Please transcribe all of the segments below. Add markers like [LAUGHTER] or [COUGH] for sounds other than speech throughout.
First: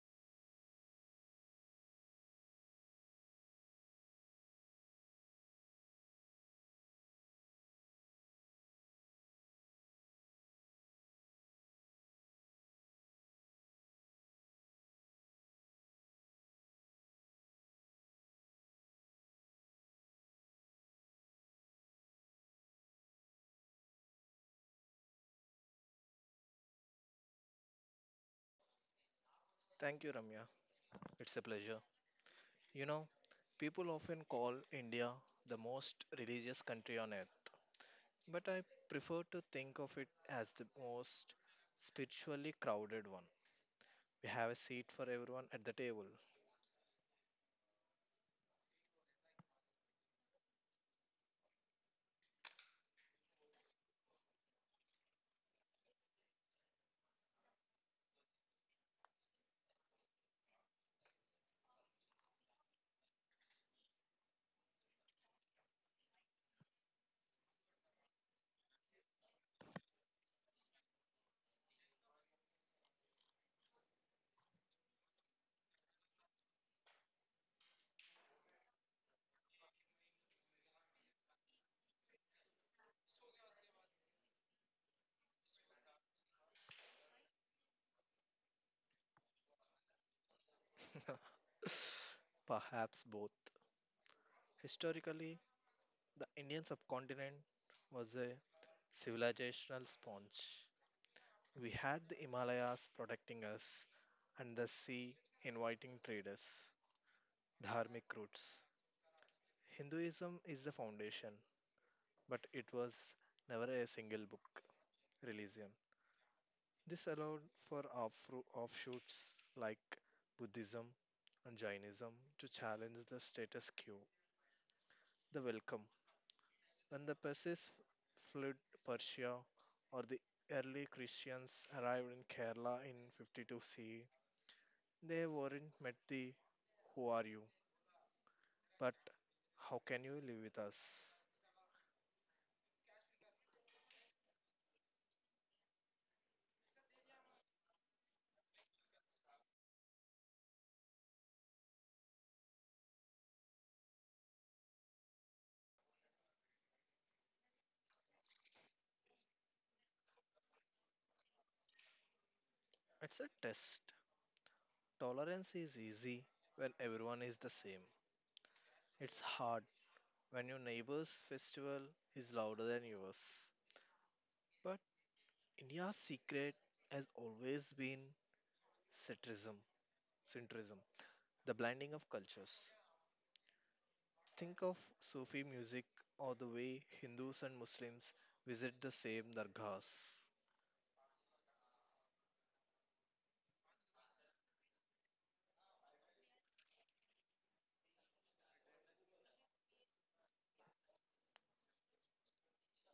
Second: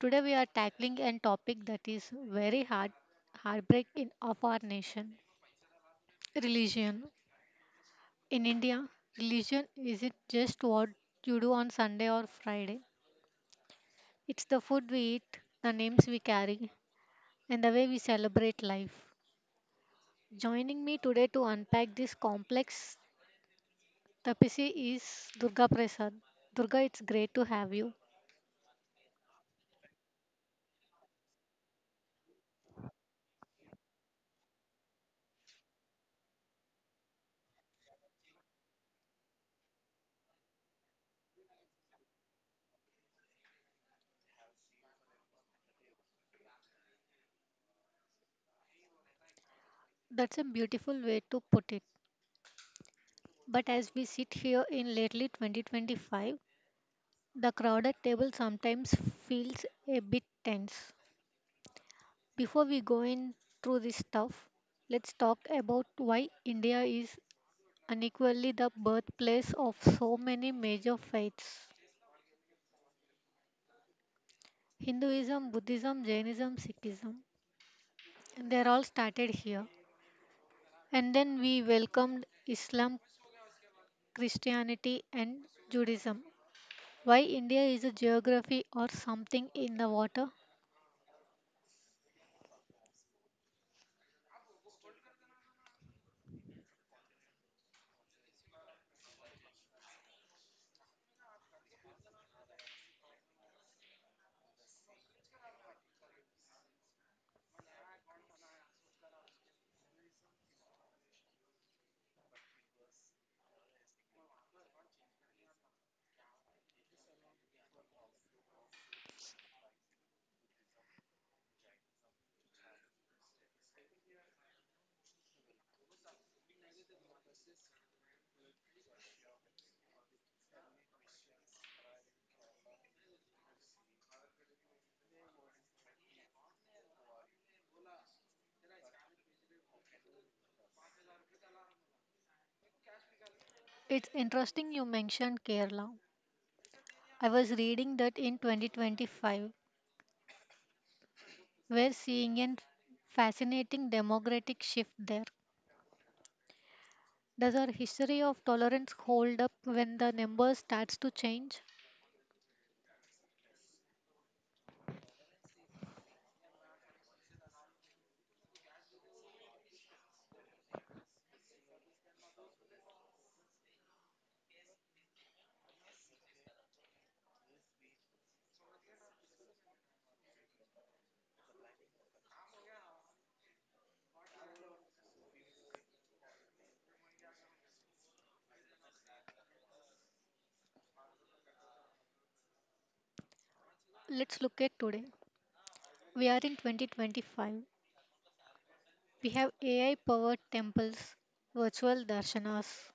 Today we are tackling a topic that is very hard heartbreak in of our nation, religion. In India, religion isn't just what you do on Sunday or Friday. It's the food we eat, the names we carry, and the way we celebrate life. Joining me today to unpack this complex tapestry is Durga Prasad. Durga, it's great to have you. Thank you, Ramya. It's a pleasure. You know, people often call India the most religious country on earth, but I prefer to think of it as the most spiritually crowded one. We have a seat for everyone at the table. That's a beautiful way to put it. But as we sit here in lately 2025, the crowded table sometimes feels a bit tense. Before we go in through this stuff, let's talk about why India is unequally the birthplace of so many major faiths. Hinduism, Buddhism, Jainism, Sikhism. They're all started here. And then we welcomed Islam, Christianity, and Judaism. Why India is a geography or something in the water? [SIGHS] Perhaps both. Historically, the Indian subcontinent was a civilizational sponge. We had the Himalayas protecting us and the sea inviting traders, dharmic routes. Hinduism is the foundation, but it was never a single book religion. This allowed for offshoots like Buddhism and Jainism to challenge the status quo. The welcome: when the Persians fled Persia or the early Christians arrived in Kerala in 52 CE, they weren't met the who are you, but how can you live with us? It's interesting you mentioned Kerala. I was reading that in 2025, we're seeing a fascinating democratic shift there. Does our history of tolerance hold up when the numbers starts to change? It's a test. Tolerance is easy when everyone is the same. It's hard when your neighbor's festival is louder than yours. But India's secret has always been centrism, centrism, the blending of cultures. Think of Sufi music or the way Hindus and Muslims visit the same dargahs. Let's look at today. We are in 2025. We have AI-powered temples, virtual darshanas,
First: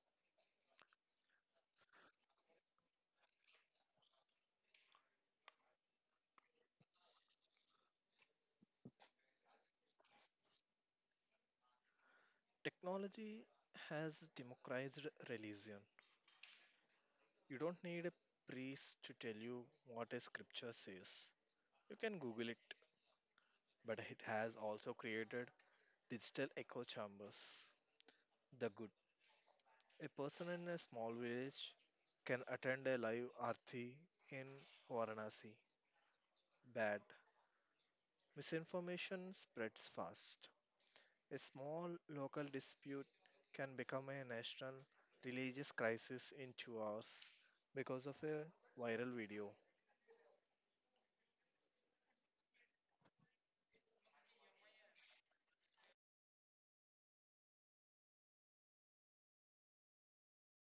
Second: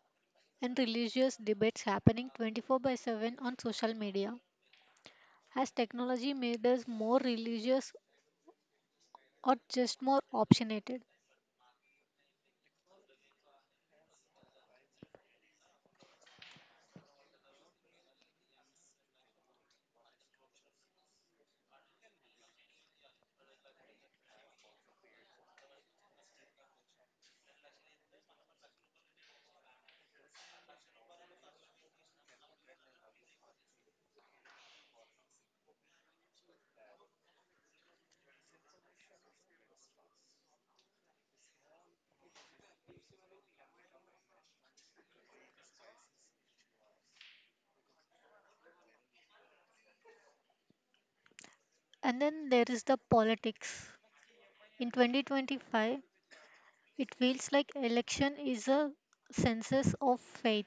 and religious debates happening 24 by 7 on social media. Has technology made us more religious or just more opinionated? Technology has democratized religion. You don't need a priest to tell you what a scripture says. You can Google it, but it has also created digital echo chambers. The good: a person in a small village can attend a live arthi in Varanasi. Bad: misinformation spreads fast. A small local dispute can become a national religious crisis in 2 hours because of a viral video. And then there is the politics. In 2025, it feels like election is a census of faith.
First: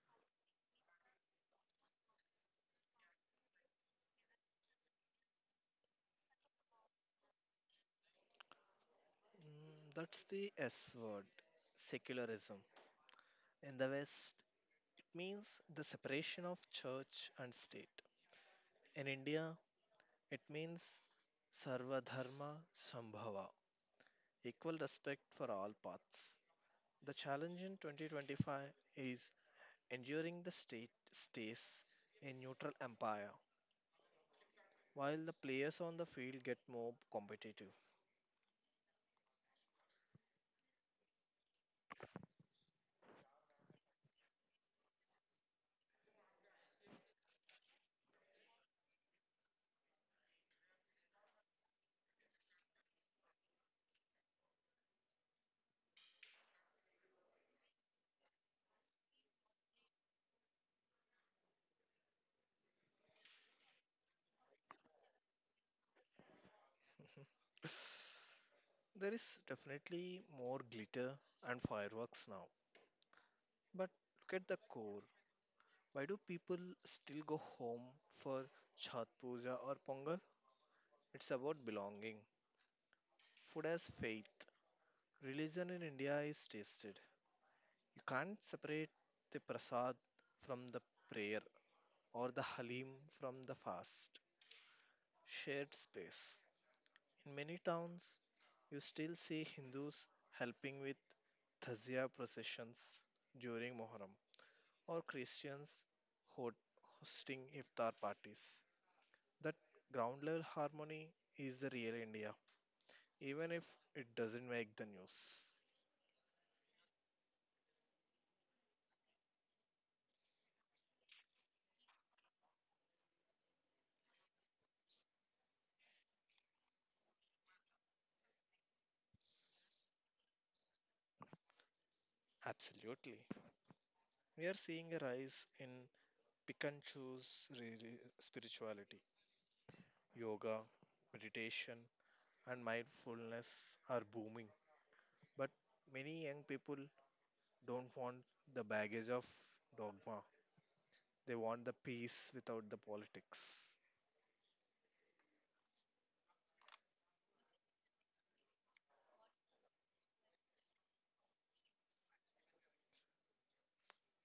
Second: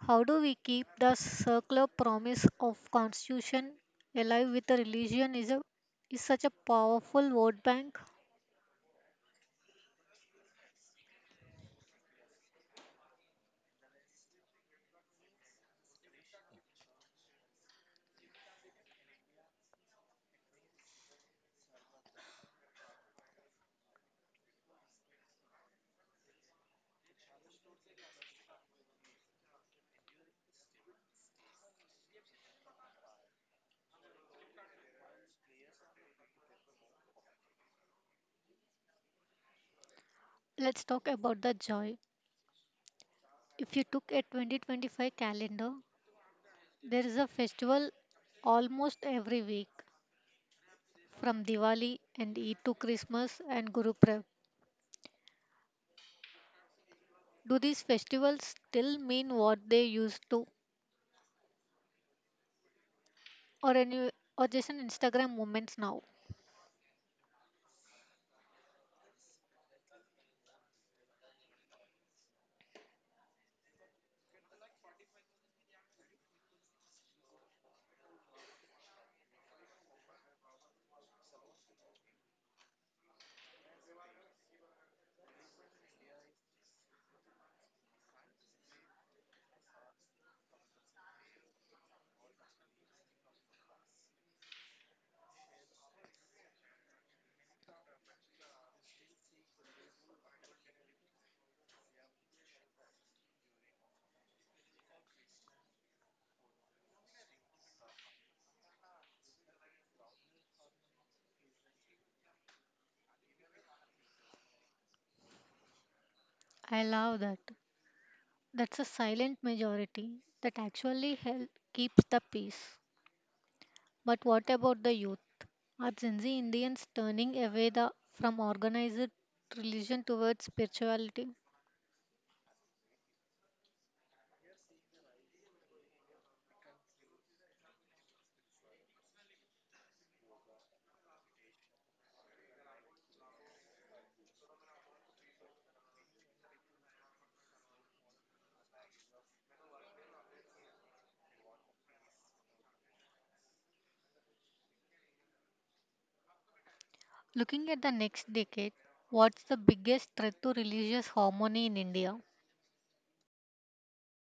How do we keep the circular promise of constitution alive with a religion is a is such a powerful vote bank. That's the S word, secularism. In the West, it means the separation of church and state. In India, it means sarva dharma Sambhava, equal respect for all paths. The challenge in 2025 is enduring the state stays a neutral empire while the players on the field get more competitive. Let's talk about the joy. If you took a 2025 calendar, there is a festival almost every week from Diwali and Eid to Christmas and Guru. Do these festivals still mean what they used to, or any, or just an Instagram moments now? [SIGHS] There is definitely more glitter and fireworks now. But look at the core. Why do people still go home for Chhat Puja or Pongal? It's about belonging, food as faith. Religion in India is tasted. You can't separate the prasad from the prayer or the halim from the fast. Shared space: in many towns, you still see Hindus helping with Thazia processions during Muharram or Christians ho- hosting iftar parties. That ground level harmony is the real India, even if it doesn't make the news. I love that. That's a silent majority that actually help keeps the peace. But what about the youth? Are Gen Z Indians turning away the from organized religion towards spirituality? Absolutely. We are seeing a rise in Pick Pikachu's really spirituality, yoga, meditation, and mindfulness are booming. But many young people don't want the baggage of dogma. They want the peace without the politics. Looking at the next decade, what's the biggest threat to religious harmony in India?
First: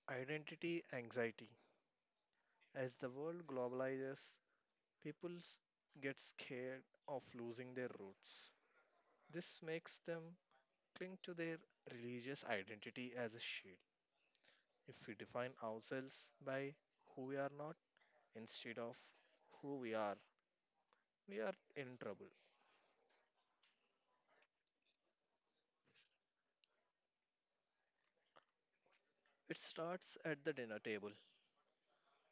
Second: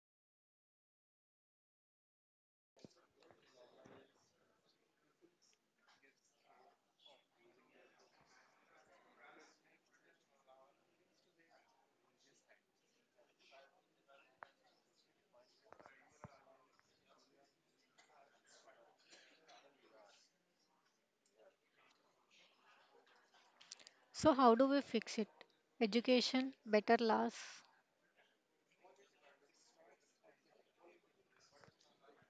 Identity anxiety. As the world globalizes, people get scared of losing their roots. This makes them cling to their religious identity as a shield. If we define ourselves by who we are not, instead of who we are in trouble. So how do we fix it? Education, better laws, It starts at the dinner table.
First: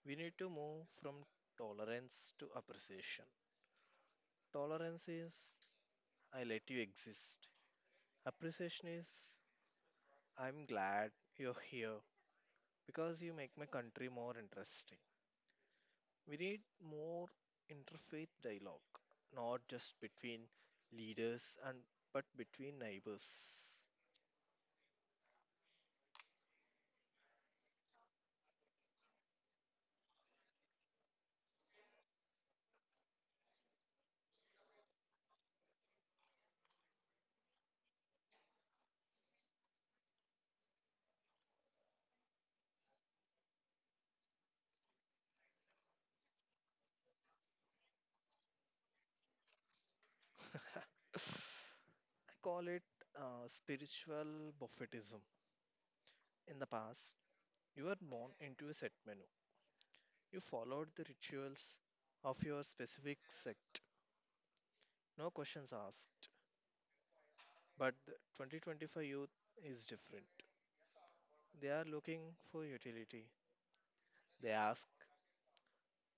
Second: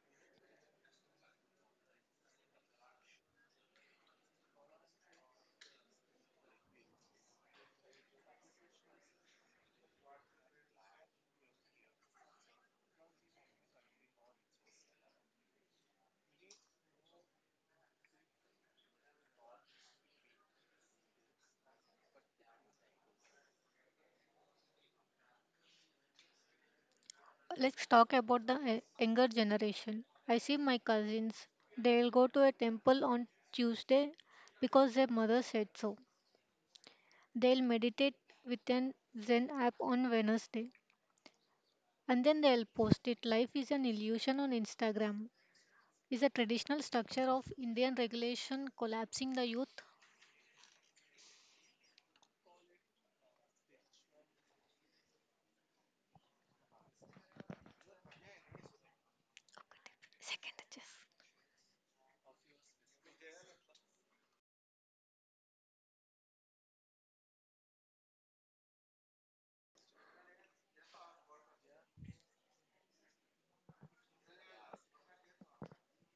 We need to move from tolerance to appreciation. Tolerance is I let you exist. Appreciation is I'm glad you're here because you make my country more interesting. We need more interfaith dialogue, not just between leaders and but between neighbors. let's talk about the younger generation. I see my cousins. They'll go to a temple on Tuesday because their mother said so. They'll meditate with an Zen app on Wednesday. And then they'll post it. Life is an illusion on Instagram. Is the traditional structure of Indian regulation collapsing the youth? [LAUGHS] I call it spiritual buffetism. In the past, you were born into a set menu. You Second chess. followed the rituals of your specific sect. No questions asked. But the 2025 youth is different. They are looking for utility. They ask,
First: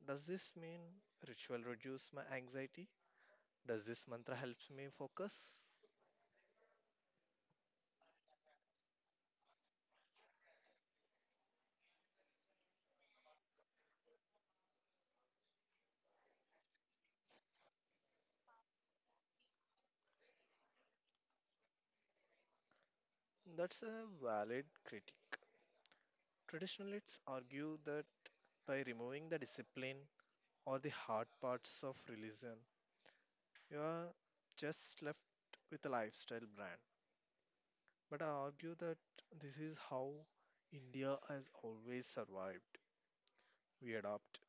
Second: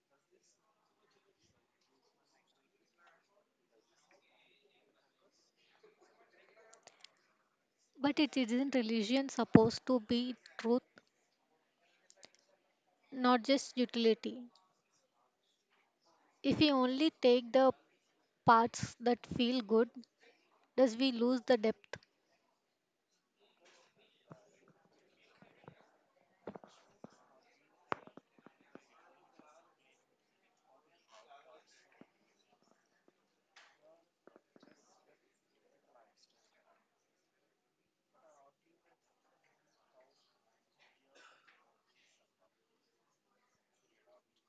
does this mean ritual reduce my anxiety? Does this mantra helps me focus? But it isn't religion supposed to be truth, not just utility. If we only take the parts that feel good does we lose the depth. That's a valid critique. Traditionalists argue that by removing the discipline or the hard parts of religion, you are just left with a lifestyle brand. But I argue that this is how India has always survived. We adapt.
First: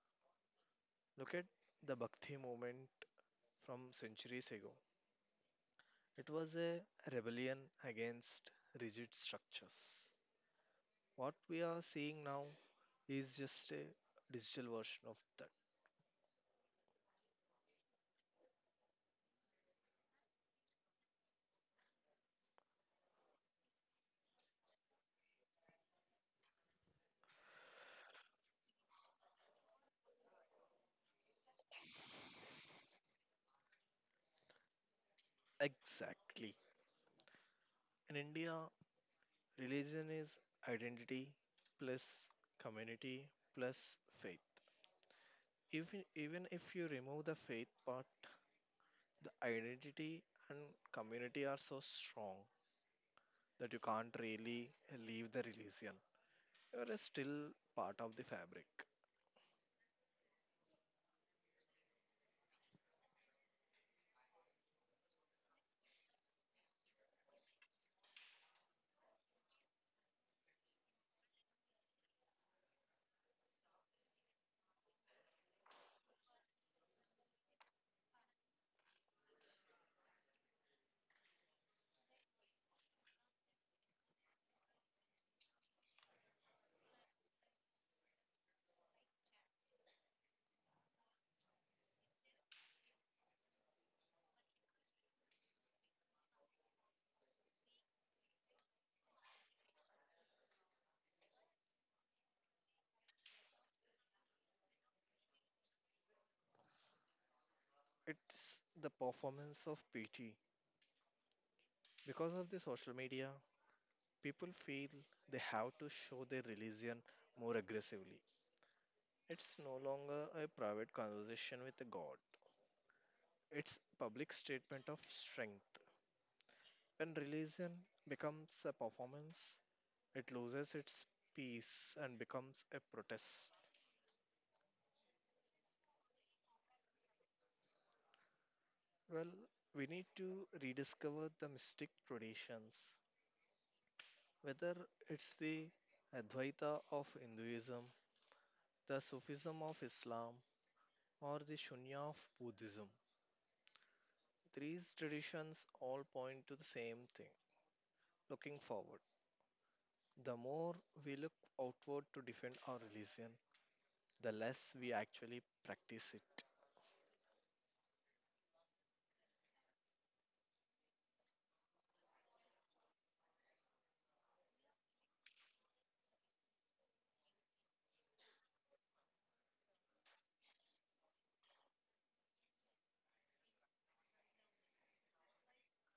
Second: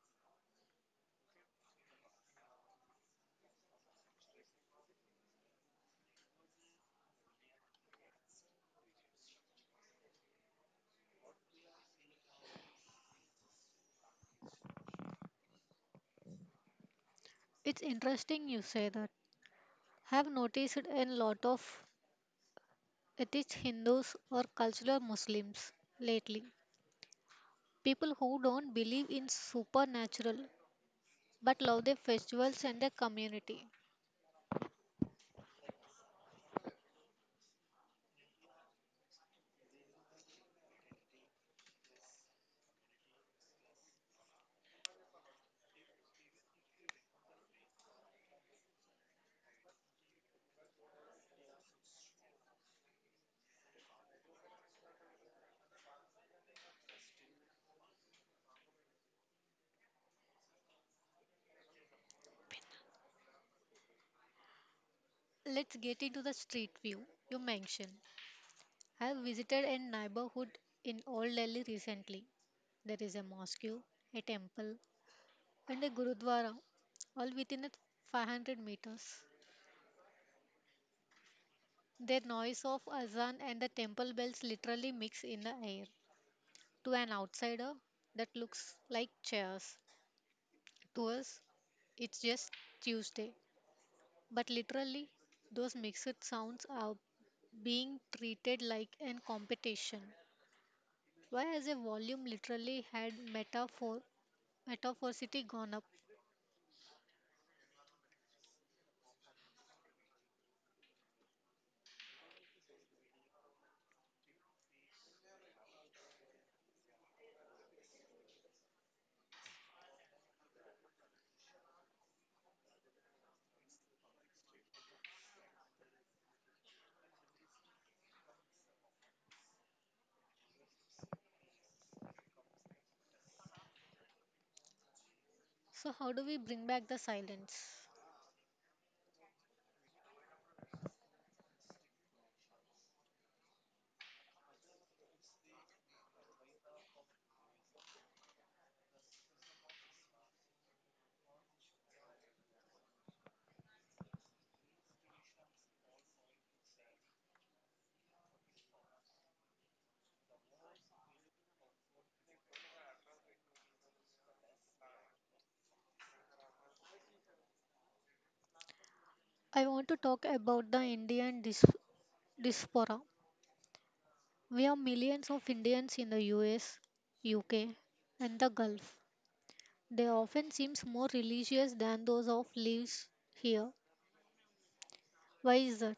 Look at the Bhakti movement from centuries ago. It was a rebellion against rigid structures. What we are seeing now is just a digital version of that. It's interesting you say that have noticed in lot of atheist hindus or cultural muslims lately people who don't believe in supernatural but love their festivals and their community. Exactly. In India, religion is identity plus community plus faith. Even if you remove the faith part, the identity and community are so strong that you can't really leave the religion. You are still part of the fabric. Let's get into the street view you mentioned. I have visited a neighborhood in old Delhi recently. There is a mosque, a temple, and a gurudwara all within a 500 meters. Their noise of azan and the temple bells literally mix in the air. To an outsider, that looks like chaos. To us, it's just Tuesday. But literally, those mixed sounds are being treated like an competition. Why has a volume literally had metaphor metaphoricity gone up? It's the performance of pity. Because of the social media, people feel they have to show their religion more aggressively. It's no longer a private conversation with a God. It's public statement of strength. When religion becomes a performance, it loses its peace and becomes a protest. So how do we bring back the silence? Well, we need to rediscover the mystic traditions, whether it's the Advaita of Hinduism, the Sufism of Islam, or the Shunya of Buddhism. These traditions all point to the same thing: looking forward. The more we look outward to defend our religion, the less we actually practice it. I want to talk about the Indian diaspora. We are millions of Indians in the US, UK, and the Gulf. They often seem more religious than those of lives here. Why is that?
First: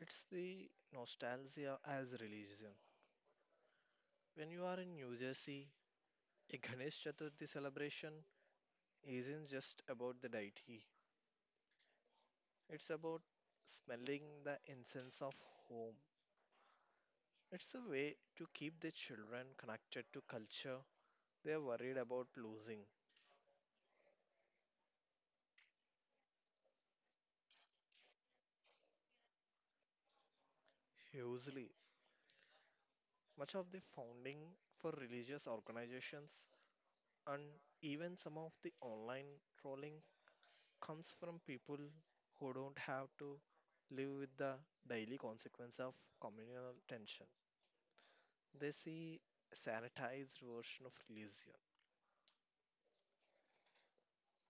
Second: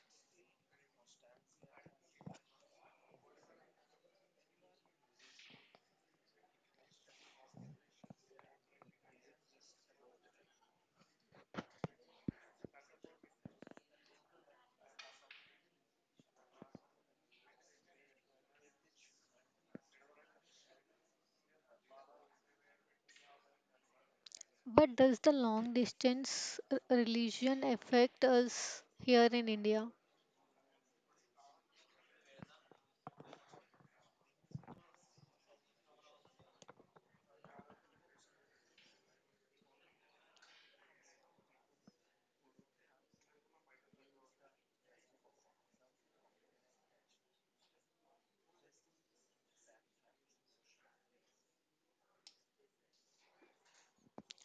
It's the nostalgia as religion. When you are in New Jersey, a Ganesh Chaturthi celebration isn't just about the deity, it's about smelling the incense of home. It's a way to keep the children connected to culture they are worried about losing. But does the long distance religion affect us here in India? Hugely. Much of the funding for religious organizations and even some of the online trolling comes from people who don't have to live with the daily consequence of communal tension. They see a sanitized version of religion.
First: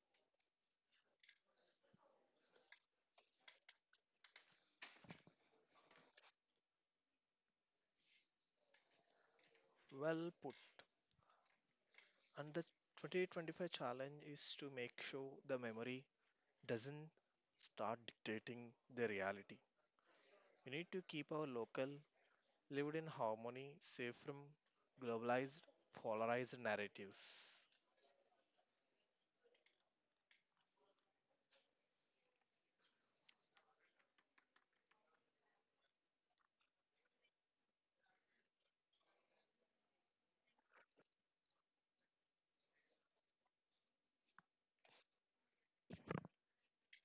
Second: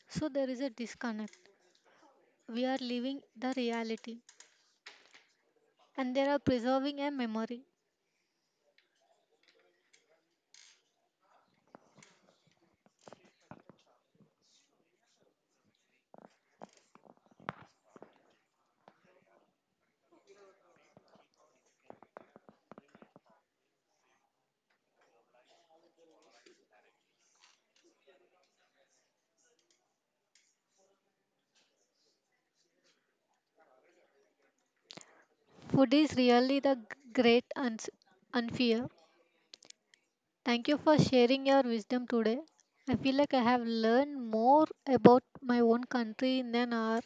So there is a disconnect. We are living the reality and they are preserving a memory. Well put. And the 2025 challenge is to make sure the memory doesn't start dictating the reality. We need to keep our local, lived in harmony, safe from globalized, polarized narratives. Food is really the great unfair. Thank you for sharing your wisdom today. I feel like I have learned more about my own country than I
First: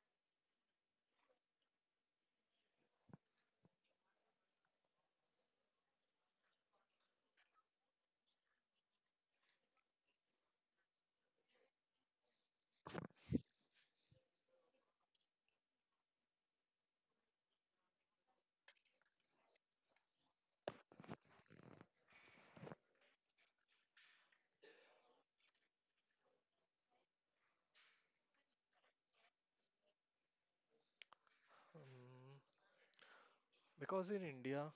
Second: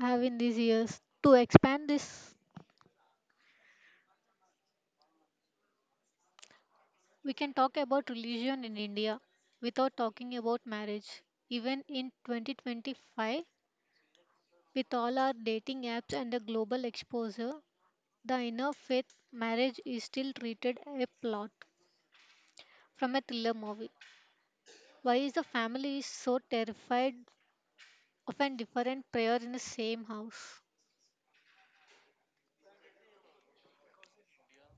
have in these years. To expand this, we can talk about religion in India without talking about marriage. Even in 2025, with all our dating apps and the global exposure, the inner faith marriage is still treated a plot from a thriller movie. Why is the family so terrified of a different prayer in the same house? Um, because in India,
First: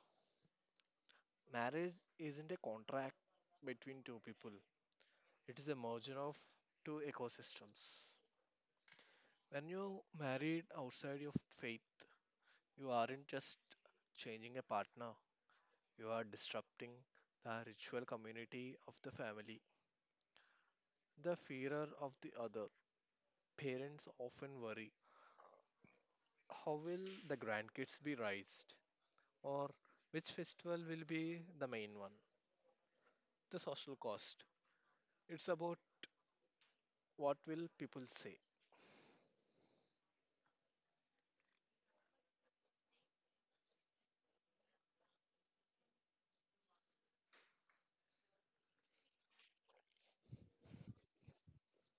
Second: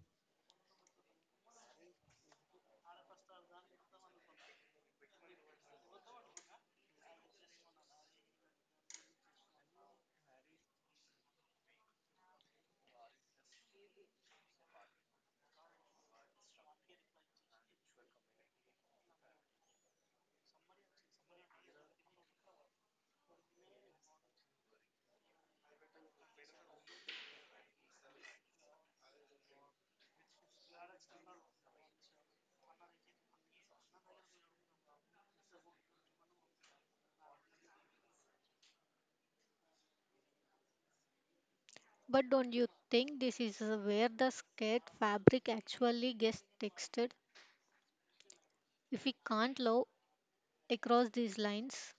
marriage isn't a contract between two people, it is a merger of two ecosystems. When you married outside your faith, you aren't just changing a partner, you are disrupting the ritual community of the family. The fearer of the other. Parents often worry how will the grandkids be raised? Or which festival will be the main one? The social cost. It's about what will people say. But don't you think this is where the scared fabric actually gets textured? If we can't love across these lines,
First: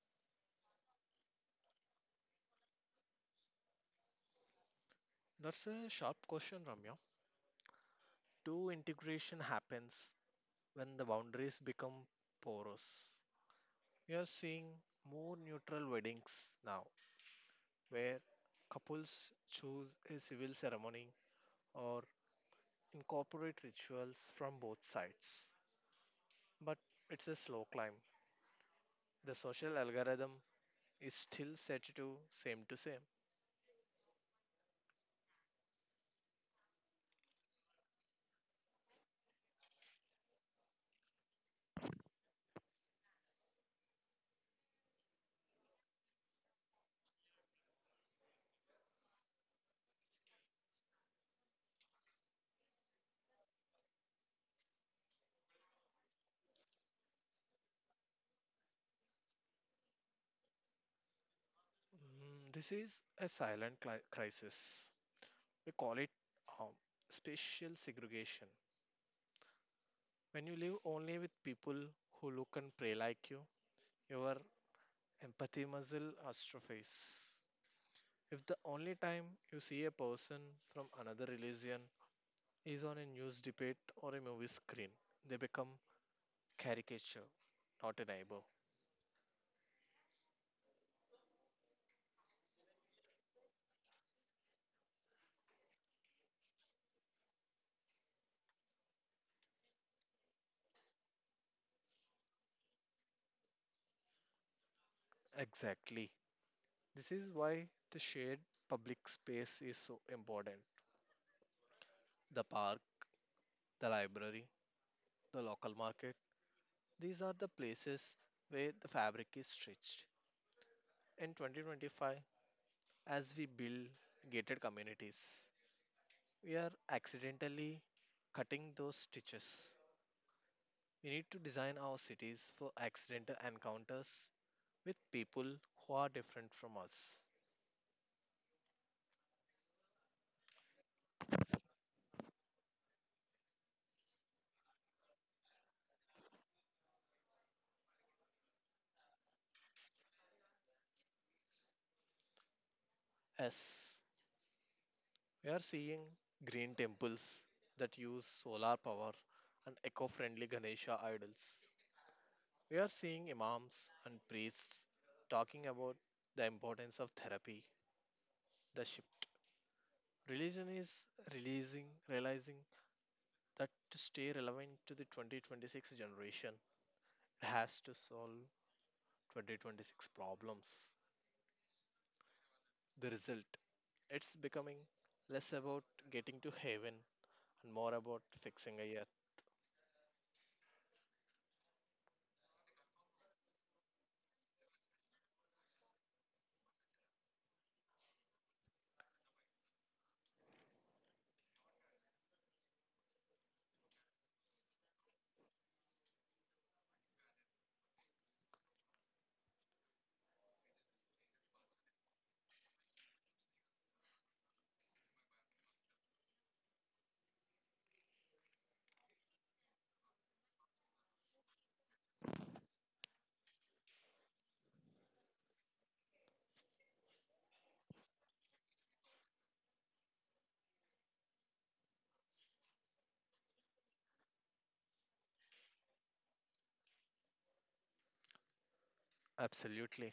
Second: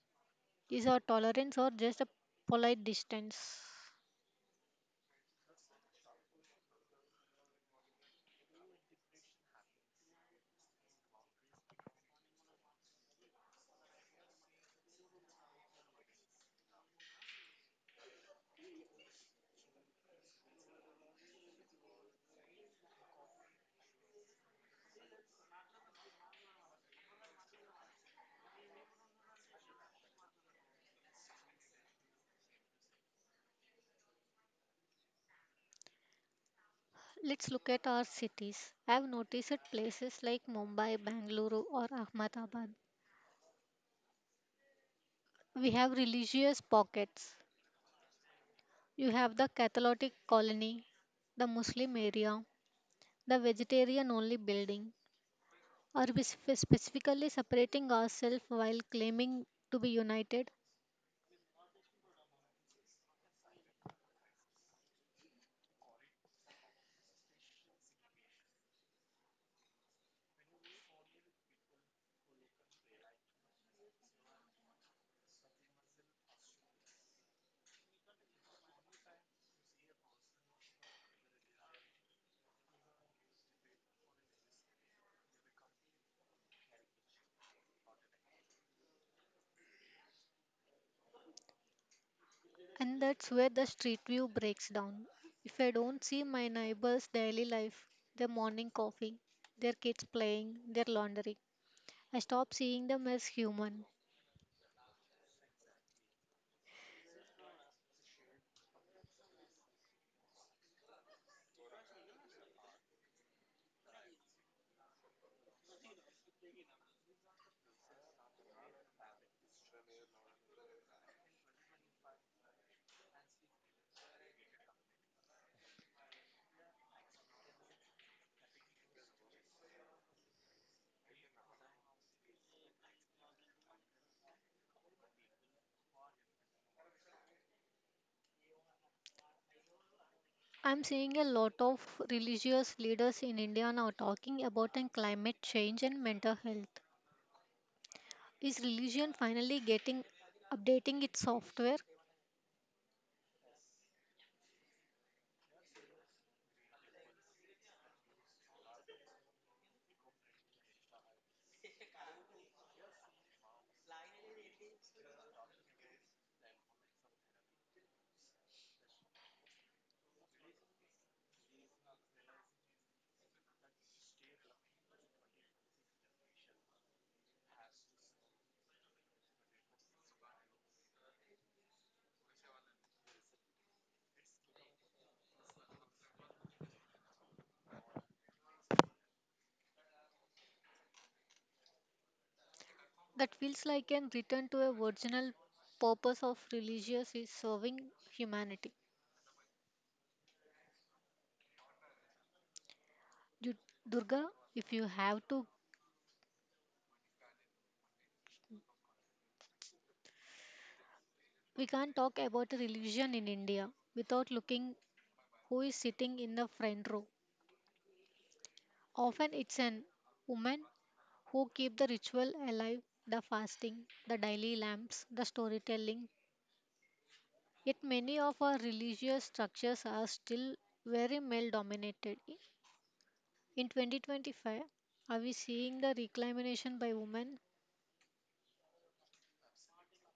is our tolerance or just a polite distance? That's a sharp question, Ramya. True integration happens when the boundaries become porous. We are seeing more neutral weddings now where couples choose a civil ceremony or incorporate rituals from both sides. But it's a slow climb. The social algorithm is still set to same to same. Let's look at our cities. I've noticed at places like Mumbai, Bangalore, or Ahmedabad, we have religious pockets. You have the Catholic colony, the Muslim area, the vegetarian only building. Are we specifically separating ourselves while claiming to be united? This is a silent crisis. We call it um, spatial segregation. When you live only with people who look and pray like you, your empathy muscle atrophies. If the only time you see a person from another religion is on a news debate or a movie screen, they become caricature, not a neighbor. And that's where the street view breaks down. If I don't see my neighbor's daily life, their morning coffee, their kids playing, their laundry, I stop seeing them as human. Exactly. This is why the shared public space is so important. The park, the library, the local market, these are the places where the fabric is stretched. In 2025, as we build gated communities, we are accidentally cutting those stitches. We need to design our cities for accidental encounters with people who are different from us. I'm seeing a lot of religious leaders in India now talking about an climate change and mental health. Is religion finally getting updating its software? As we are seeing green temples that use solar power and eco friendly Ganesha idols. We are seeing imams and priests talking about the importance of therapy, the ship Religion is realizing that to stay relevant to the 2026 generation, it has to solve 2026 problems. The result: it's becoming less about getting to heaven and more about fixing a earth. That feels like an return to a original purpose of religious is serving humanity. Du- Durga, if you have to, we can't talk about religion in India without looking who is sitting in the front row. Often it's an woman who keep the ritual alive, the fasting, the daily lamps, the storytelling. Yet many of our religious structures are still very male dominated. In 2025, are we seeing the reclamation by women? Absolutely.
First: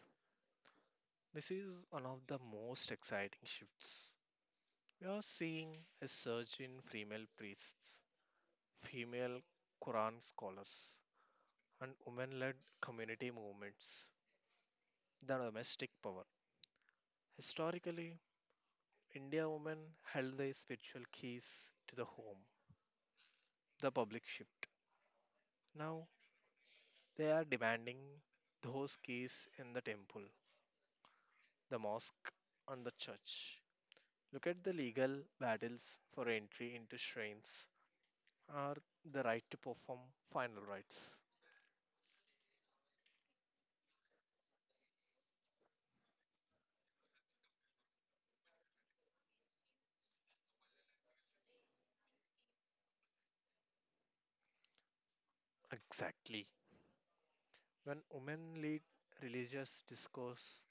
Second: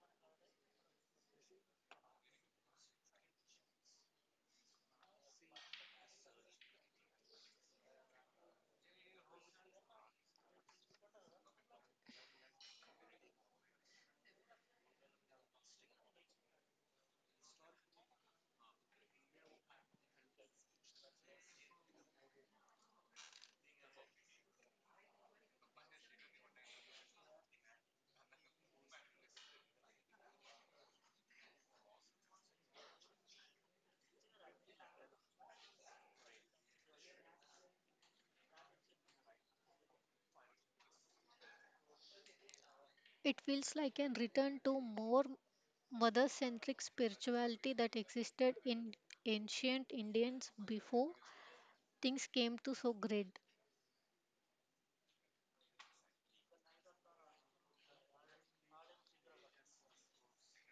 This is one of the most exciting shifts. We are seeing a surge in female priests, female Quran scholars, and women led community movements, the domestic power. Historically, India women held the spiritual keys to the home, the public ship. Now they are demanding those keys in the temple, the mosque, and the church. Look at the legal battles for entry into shrines or the right to perform final rites. It feels like a return to more mother centric spirituality that existed in ancient Indians before things came to so great. Exactly. When women lead religious discourse,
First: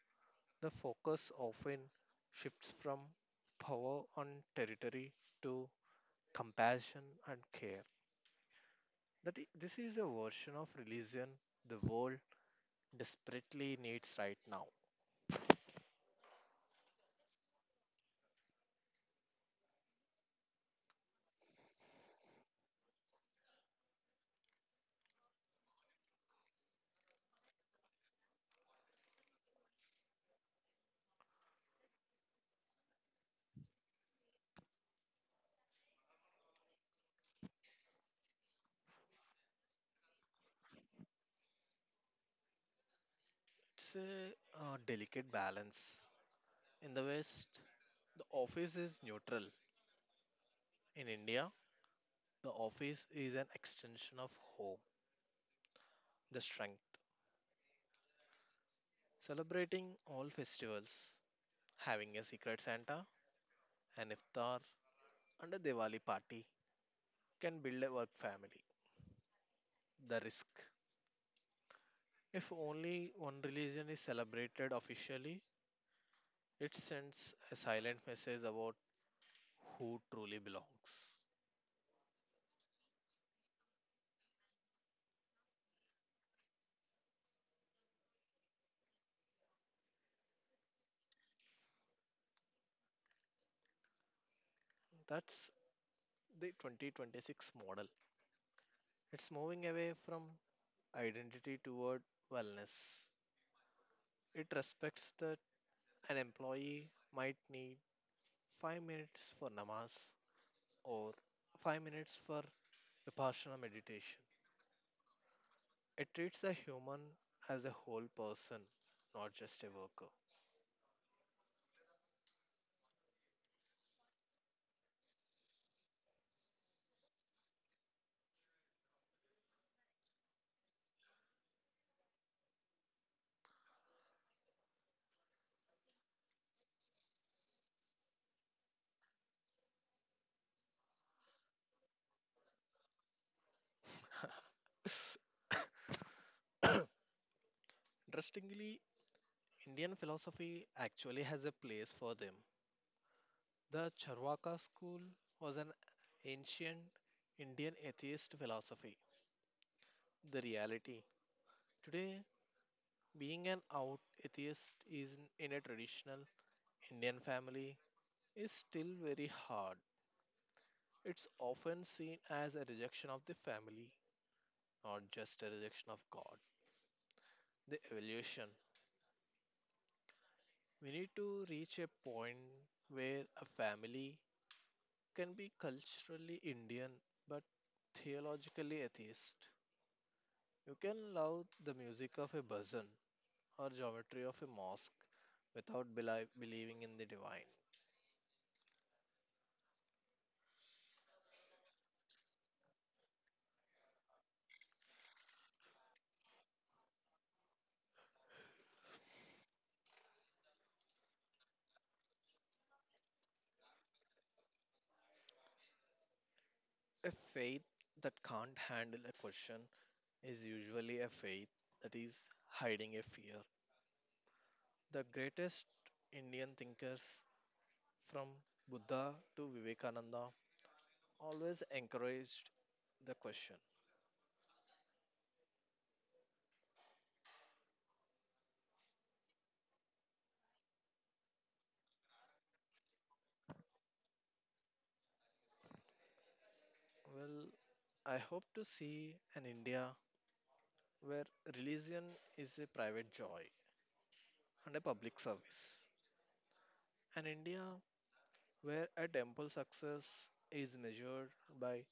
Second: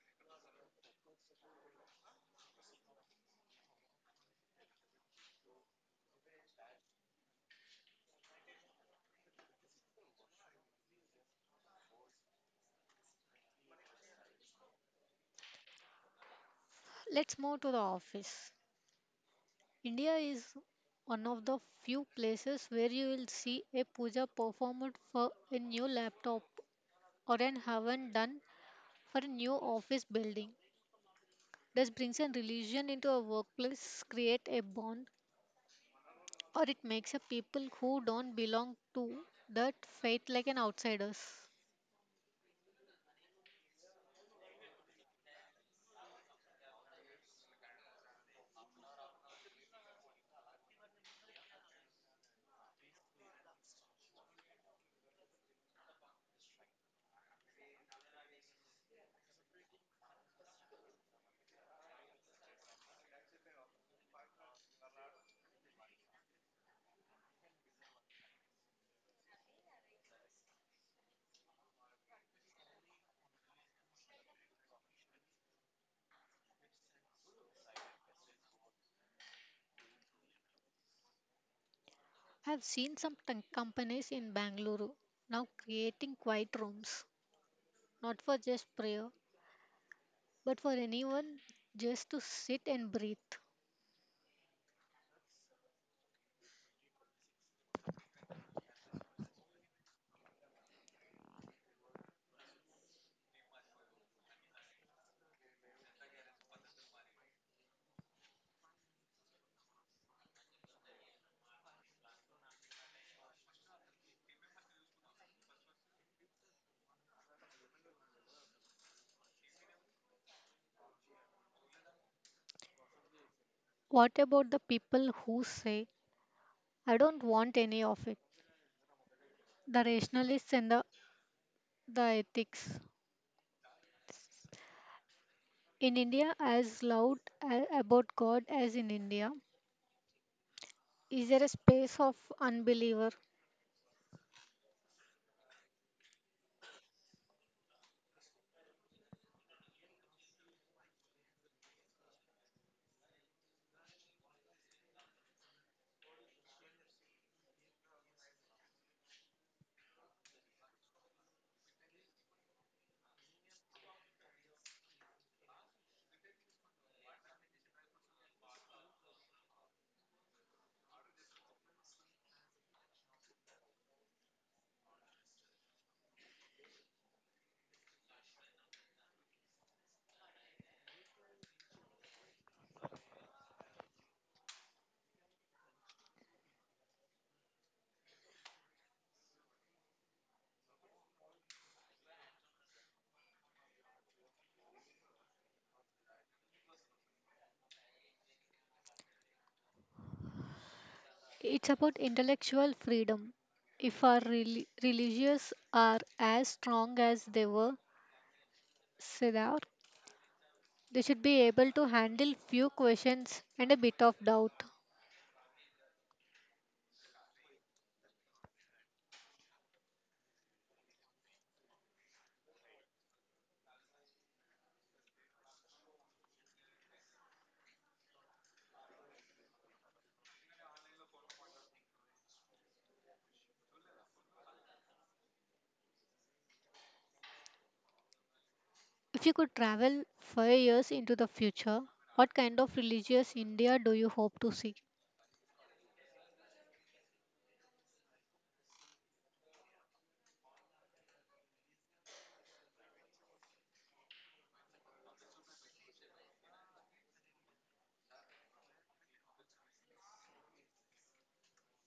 the focus often shifts from power and territory to compassion and care. This is a version of religion the world desperately needs right now. Let's move to the office. India is one of the few places where you will see a puja performed for a new laptop or an haven done for a new office building. This brings a religion into a workplace, create a bond or it makes up people who don't belong to that fate like an outsiders. It's a, delicate balance. In the West, the office is neutral. In India, the office is an extension of home, the strength. Celebrating all festivals, having a secret Santa, an iftar, and a Diwali party can build a work family. The risk: if only one religion is celebrated officially, it sends a silent message about who truly belongs. I've seen some companies in Bangalore now creating quiet rooms, not for just prayer, but for anyone just to sit and breathe. That's the 2026 model. It's moving away from identity toward wellness. It respects the an employee might need 5 minutes for namaz or 5 minutes for vipassana meditation. It treats a human as a whole person, not just a worker. What about the people who say, I don't want any of it? The rationalists and the ethics. In India, as loud about God as in India, is there a space of unbeliever. [LAUGHS] Interestingly, Indian philosophy actually has a place for them. The Charvaka school was an ancient Indian atheist philosophy. The reality today, being an out atheist is in a traditional Indian family is still very hard. It's often seen as a rejection of the family, not just a rejection of God. The evolution. We need to reach a point where a family can be culturally Indian but theologically atheist. You can love the music of a bhajan or geometry of a mosque without believing in the divine. It's about intellectual freedom. If our religious are as strong as they were, Siddhar, they should be able to handle few questions and a bit of doubt. A faith that can't handle a question is usually a faith that is hiding a fear. The greatest Indian thinkers, from Buddha to Vivekananda, always encouraged the question. If you could travel 5 years into the future, what kind of religious India do you hope to see? Well, I hope to see an India where religion is a private joy and a public service. An India where a temple success is measured by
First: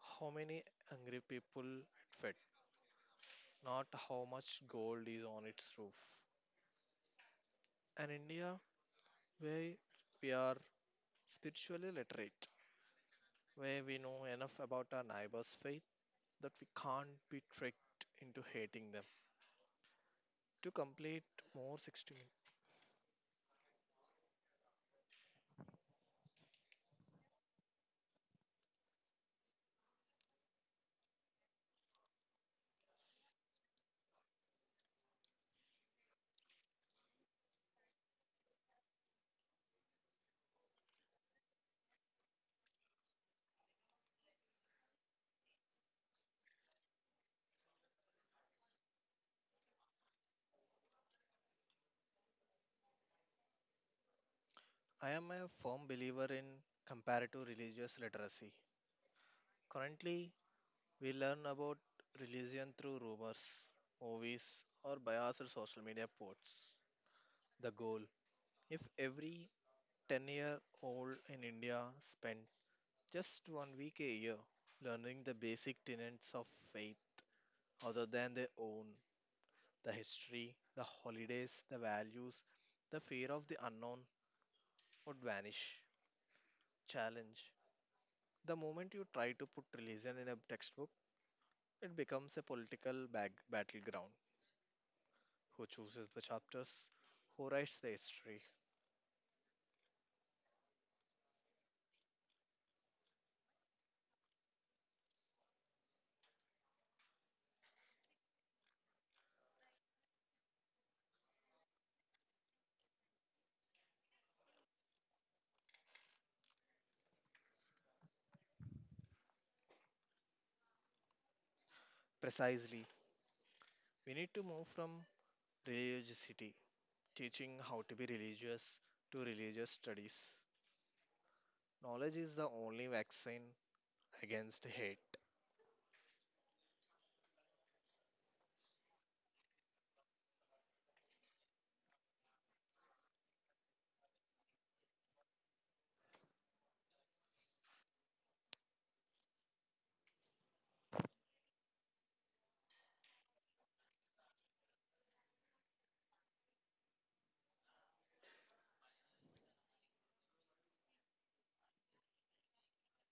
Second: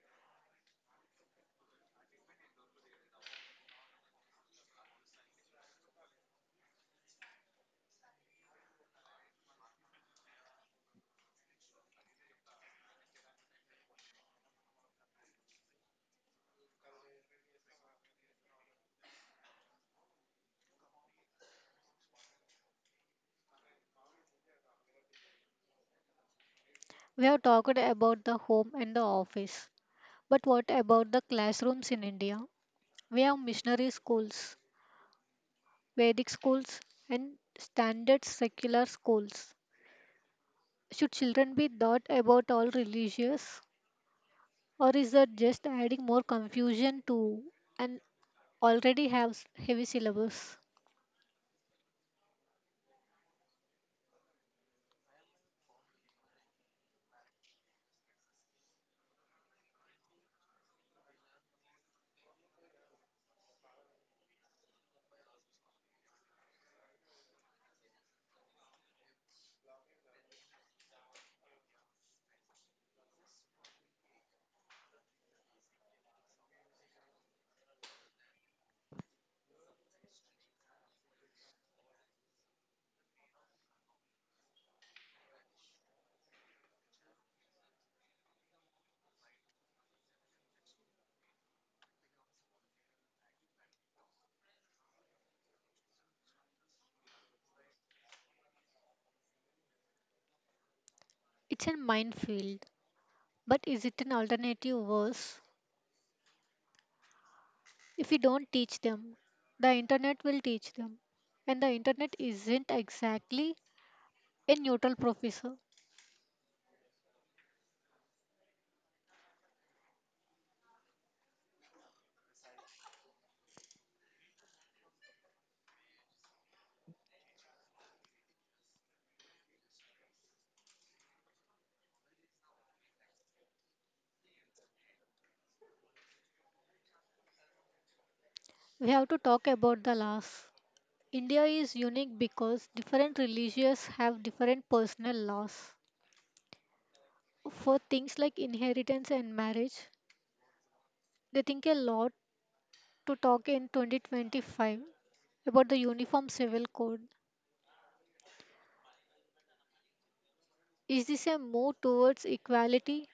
how many hungry people it fed, not how much gold is on its roof. An India where we are spiritually literate where we know enough about our neighbor's faith that we can't be tricked into hating them. To complete more 60 minutes, We have talked about the home and the office, but what about the classrooms in India? We have missionary schools, Vedic schools, and standard secular schools. Should children be taught about all religious, or is that just adding more confusion to an already have heavy syllabus? I am a firm believer in comparative religious literacy. Currently, we learn about religion through rumors, movies, or biased social media posts. The goal if every 10-year-old in India spent just one week a year learning the basic tenets of faith other than their own, the history, the holidays, the values, the fear of the unknown would vanish. Challenge. The moment you try to put religion in a textbook, it becomes a political battleground. Who chooses the chapters? Who writes the history? It's a minefield, but is it an alternative verse? If we don't teach them, the internet will teach them, and the internet isn't exactly a neutral professor. Precisely. We need to move from religiosity, teaching how to be religious, to religious studies. Knowledge is the only vaccine against hate. We have to talk about the laws. India is unique because different religions have different personal laws for things like inheritance and marriage. They think a lot to talk in 2025 about the Uniform Civil Code. Is this a move towards equality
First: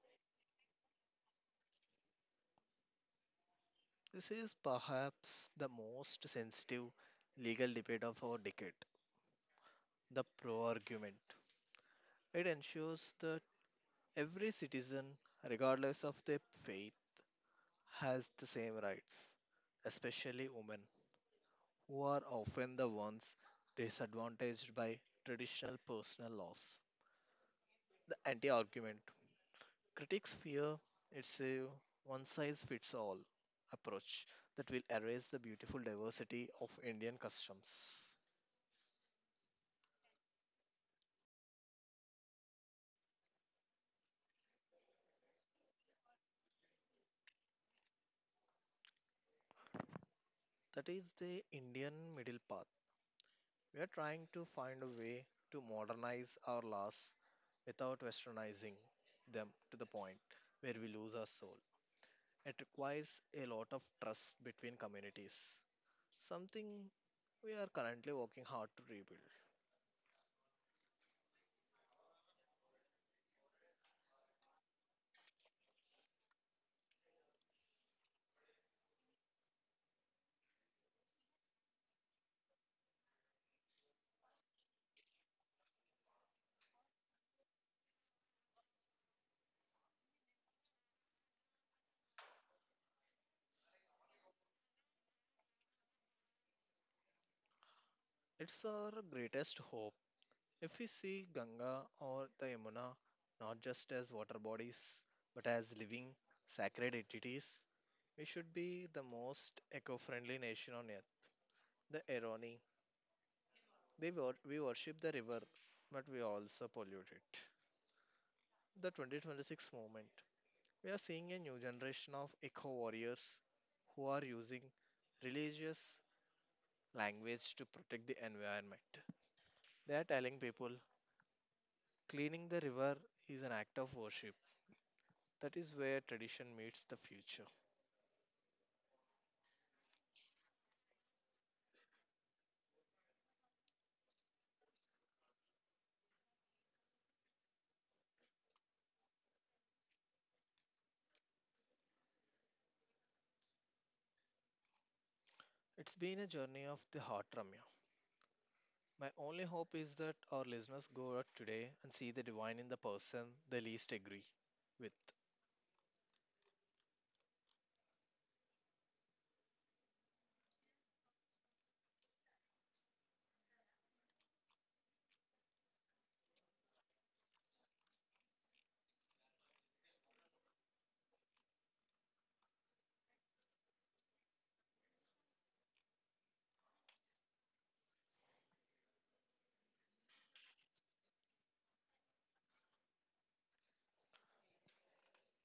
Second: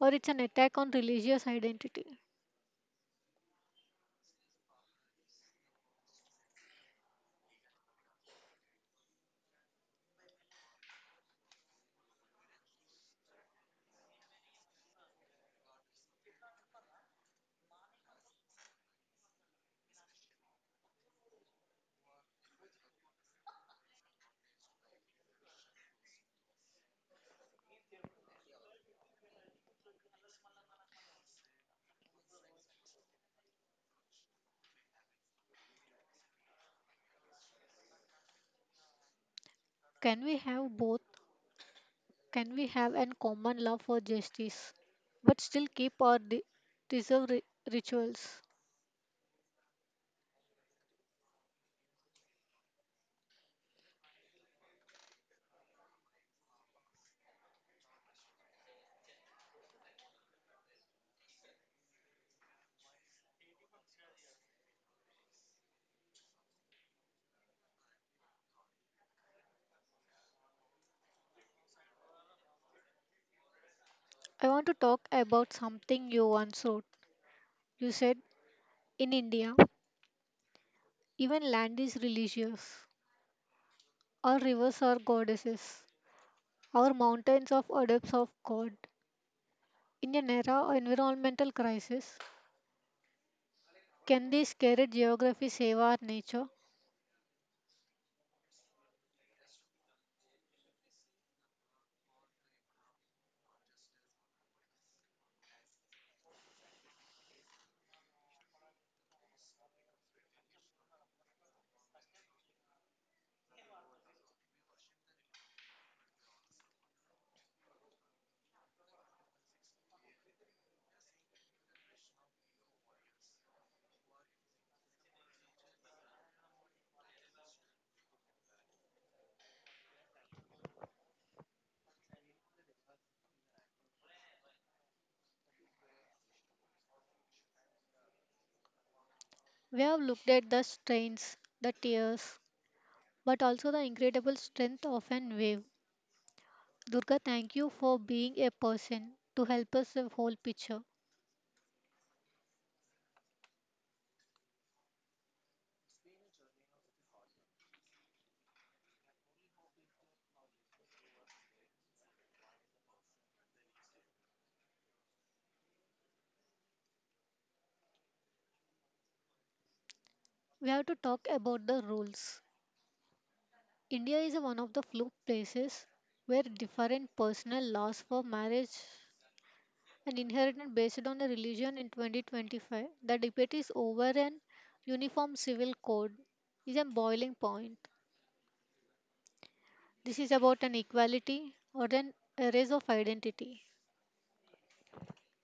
or it's an attack on religious identity? This is perhaps the most sensitive legal debate of our decade. The pro argument. It ensures that every citizen, regardless of their faith, has the same rights, especially women, who are often the ones disadvantaged by traditional personal laws. The anti argument. Critics fear it's a one size fits all approach that will erase the beautiful diversity of Indian customs. Can we have both? Can we have an common love for justice but still keep our deserved rituals? That is the Indian middle path. We are trying to find a way to modernize our laws without westernizing them to the point where we lose our soul. It requires a lot of trust between communities, something we are currently working hard to rebuild. I want to talk about something you once wrote. You said in India, even land is religious. Our rivers are goddesses. Our mountains are adepts of God. In an era of environmental crisis, can these sacred geography save our nature? It's our greatest hope. If we see Ganga or the Yamuna not just as water bodies but as living sacred entities, we should be the most eco friendly nation on earth. The irony: they we worship the river, but we also pollute it. The 2026 movement. We are seeing a new generation of eco warriors who are using religious language to protect the environment. They are telling people cleaning the river is an act of worship. That is where tradition meets the future. We have looked at the strains, the tears, but also the incredible strength of an wave. Durga, thank you for being a person to help us the whole picture. It's been a journey of the heart, Ramya. My only hope is that our listeners go out today and see the divine in the person they least agree with. We have to talk about the rules. India is one of the few places where different personal laws for marriage and inheritance based on a religion in 2025. The debate is over an uniform civil code is a boiling point. This is about an equality or an erase of identity.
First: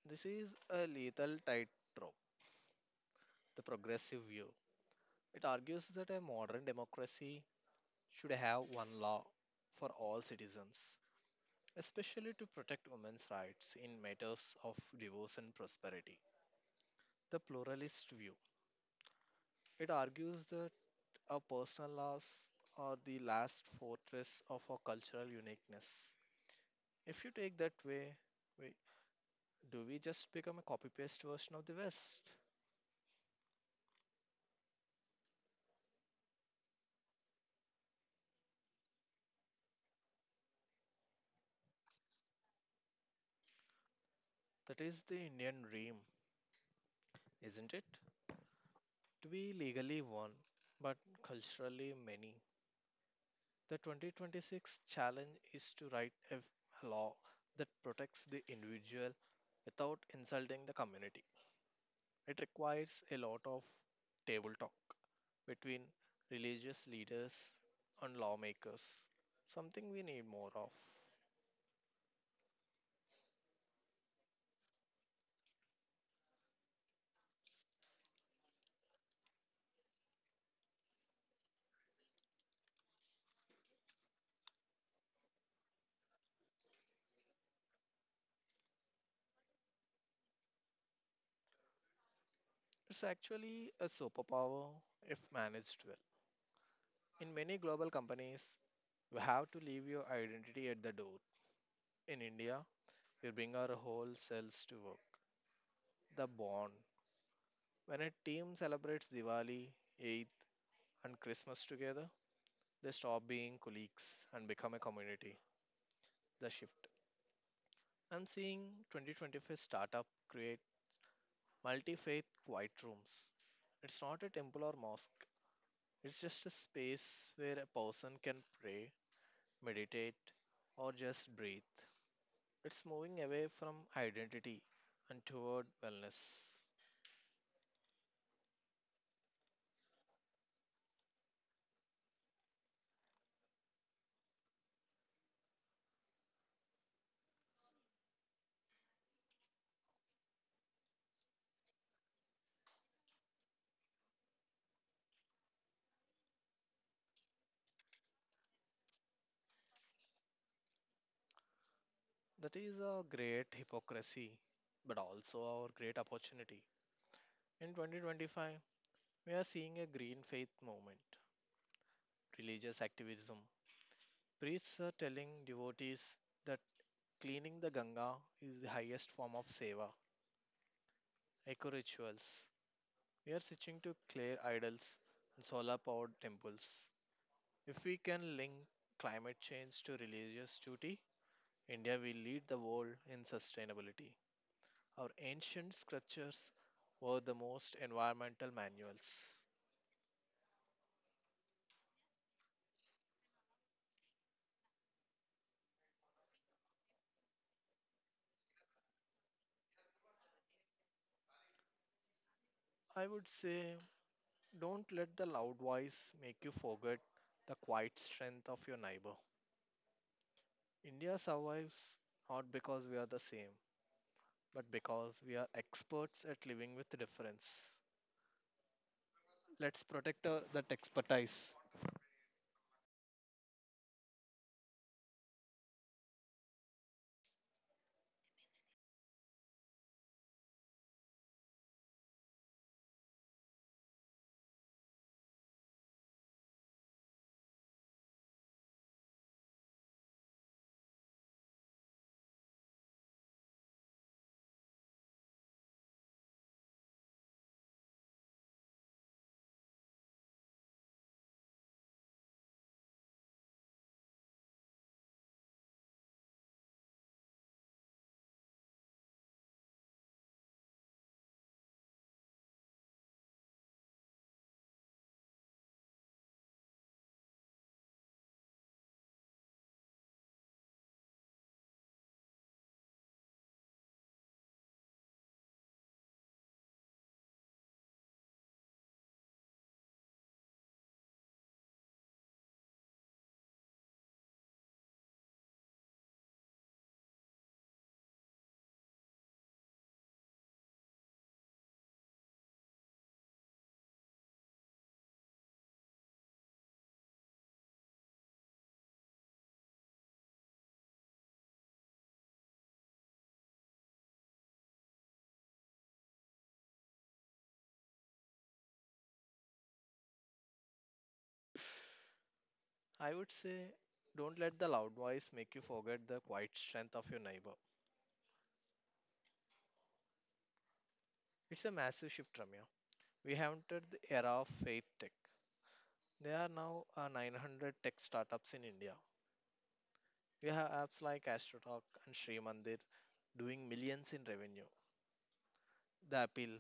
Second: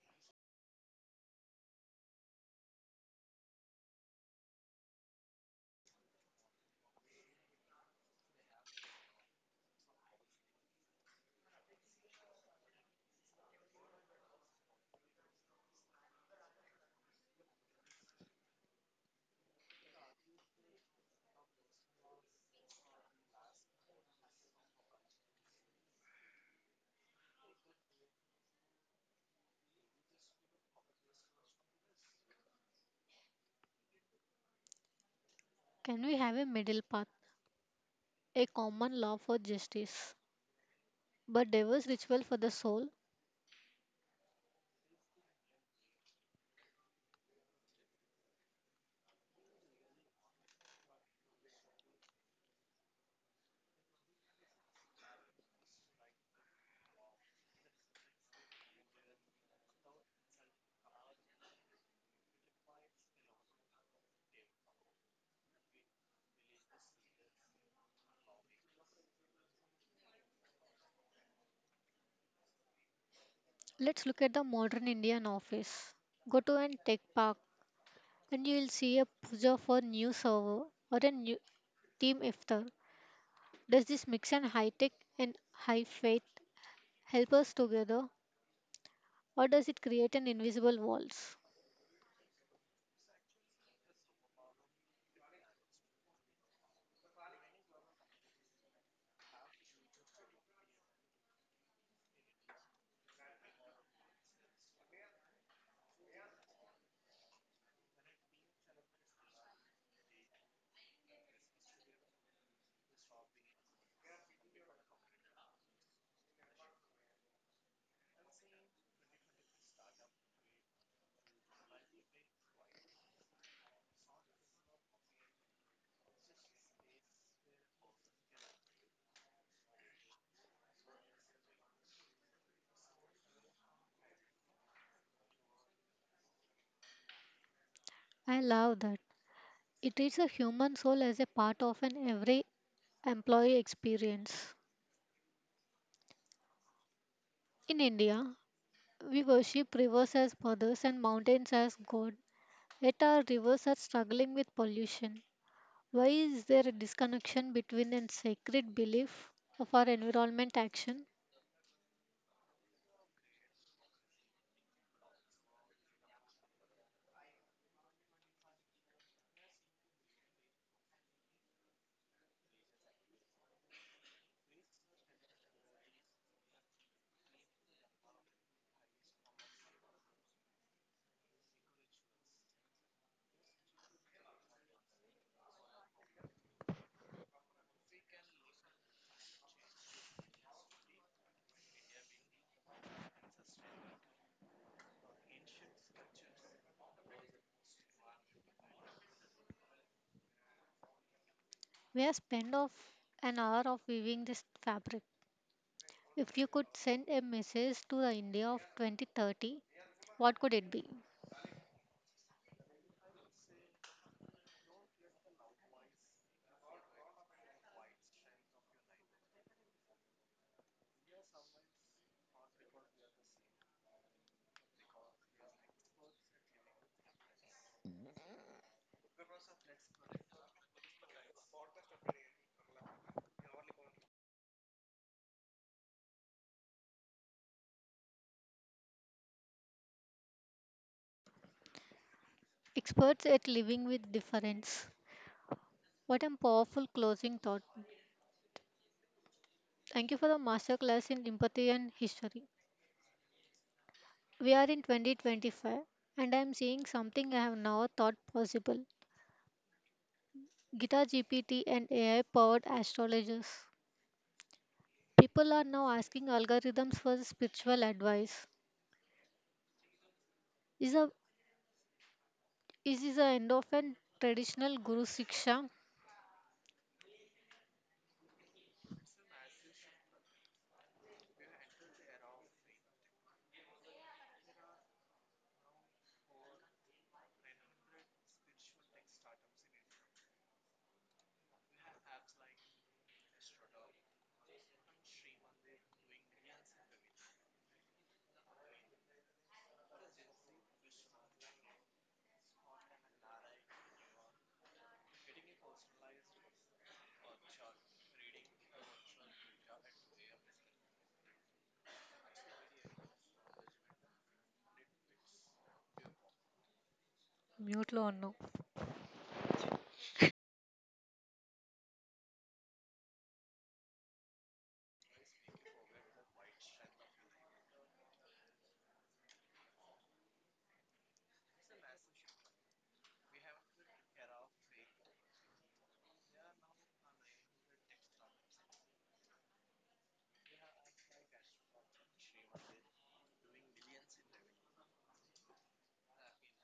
This is a lethal tightrope, the progressive view. It argues that a modern democracy should have one law for all citizens, especially to protect women's rights in matters of divorce and prosperity. The pluralist view. It argues that our personal laws are the last fortress of our cultural uniqueness. If you take that way, we, do we just become a copy paste version of the West? Can we have a middle path, a common law for justice, but diverse ritual for the soul? That is the Indian dream, isn't it? To be legally one, but culturally many. The 2026 challenge is to write a law that protects the individual without insulting the community. It requires a lot of table talk between religious leaders and lawmakers, something we need more of. Let's look at the modern Indian office. Go to an tech park and you will see a puja for new server or a new team iftar. Does this mix an high tech and high faith help us together, or does it create an invisible walls? It's actually a superpower if managed well. In many global companies, we have to leave your identity at the door. In India, we bring our whole selves to work. The bond: when a team celebrates Diwali, Eid, and Christmas together, they stop being colleagues and become a community. The shift. I'm seeing 2025 startup create multi faith quiet rooms. It's not a temple or mosque, it's just a space where a person can pray, meditate, or just breathe. It's moving away from identity and toward wellness. I love that. It treats a human soul as a part of an every employee experience. In India, we worship rivers as mothers and mountains as God. Yet our rivers are struggling with pollution. Why is there a disconnection between a sacred belief of our environment action? That is a great hypocrisy, but also our great opportunity. In 2025, we are seeing a green faith movement, religious activism. Priests are telling devotees that cleaning the Ganga is the highest form of seva, eco rituals. We are switching to clay idols and solar powered temples. If we can link climate change to religious duty, India will lead the world in sustainability. Our ancient scriptures were the most environmental manuals. We have spent of an hour of weaving this fabric. If you could send a message to the India of 2030, what could it be? I would say, don't let the loud voice make you forget the quiet strength of your neighbor. India survives not because we are the same, but because we are experts at living with difference. Let's protect that expertise. Experts at living with difference. What a powerful closing thought. Thank you for the masterclass in empathy and history. We are in 2025 and I am seeing something I have never thought possible. Guitar GPT and AI powered astrologers. People are now asking algorithms for spiritual advice. Is, a, is this the end of an traditional guru siksha? Mute లో ఉన్నా. I would say don't let the loud voice make you forget the quiet strength of your neighbor. It's a massive shift, Ramya. We have entered the era of faith tech. There are now 900 tech startups in India. We have apps like AstroTalk and Sri Mandir doing millions in revenue. The appeal:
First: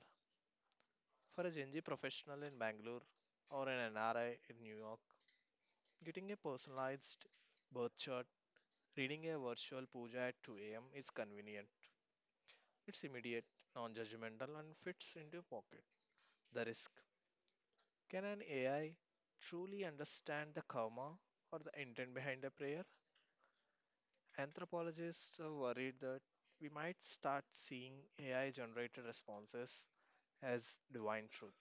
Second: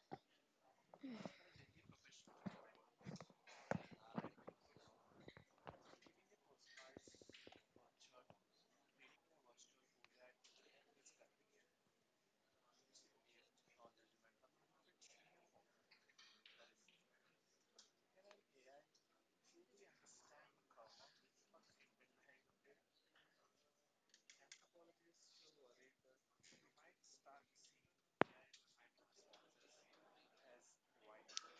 for a Gen Z professional in Bangalore or an NRI in New York, getting a personalized birth chart, reading a virtual puja at 2 a.m. is convenient. It's immediate, non judgmental, and fits into your pocket. The risk: can an AI truly understand the karma or the intent behind a prayer? Anthropologists are worried that we might start seeing AI generated responses as divine truth,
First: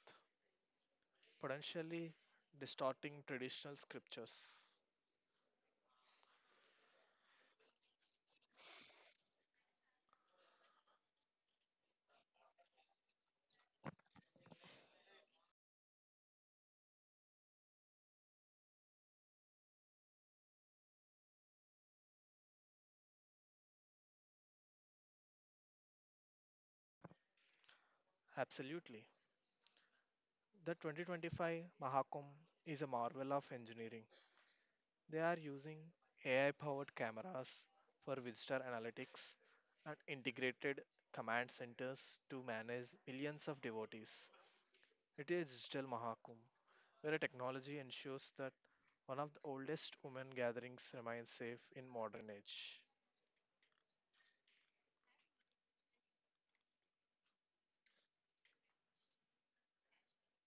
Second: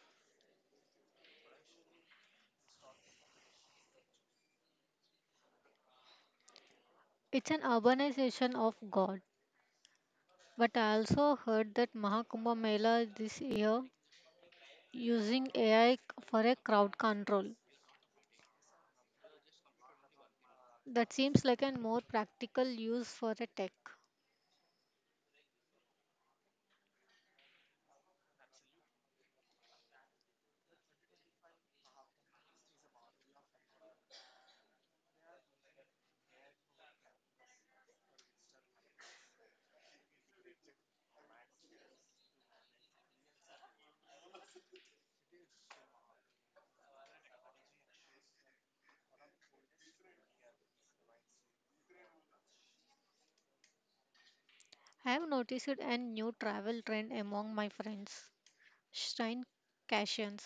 potentially distorting traditional scriptures. It's an urbanization of God. But I also heard that Mahakumbh Mela this year using AI for a crowd control. That seems like a more practical use for a tech. Absolutely. The 2025 Mahakumbh is a marvel of engineering. They are using AI powered cameras for visitor analytics and integrated command centers to manage millions of devotees. It is digital Mahakumbh, where a technology ensures that one of the oldest women gatherings remains safe in modern age. I have noticed a new travel trend among my friends, shrine cations.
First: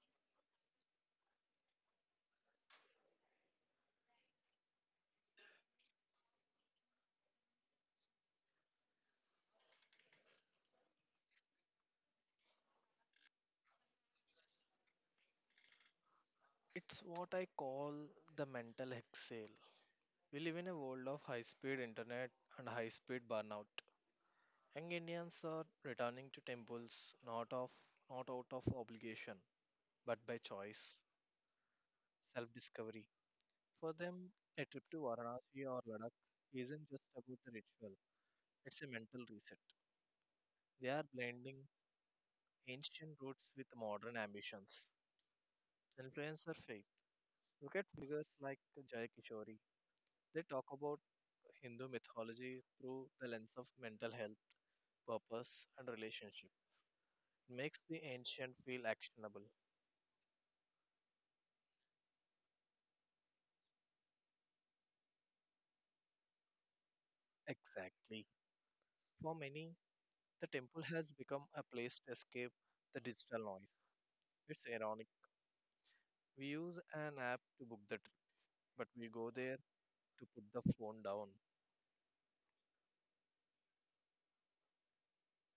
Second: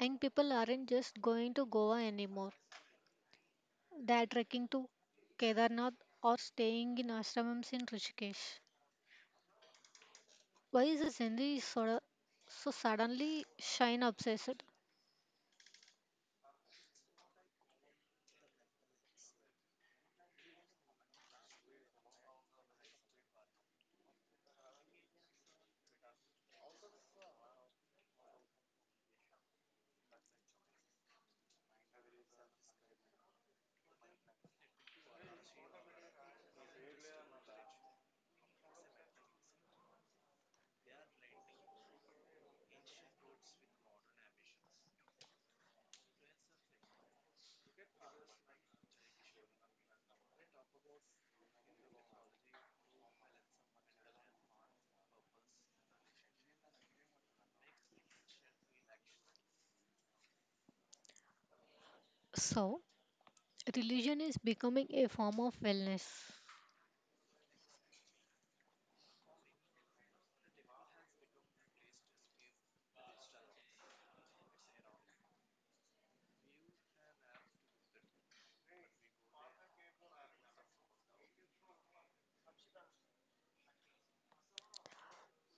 And people aren't just going to Goa anymore. They are trekking to Kedarnath or staying in ashrams in Rishikesh. Why is the Sindhi so suddenly shine obsessed? It's what I call the mental exhale. We live in a world of high speed internet and high speed burnout. Young Indians are returning to temples not out of obligation but by choice, self discovery. For them, a trip to Varanasi or Ladakh isn't just about the ritual, it's a mental reset. They are blending ancient roots with modern ambitions. Influencer faith. Look at figures like Jay Kishori. They talk about Hindu mythology through the lens of mental health, purpose, and relationship. Makes the ancient feel actionable. So, religion is becoming a form of wellness. Exactly. For many, the temple has become a place to escape the digital noise. It's ironic. We use an app to book the trip, but we go there to put the phone down.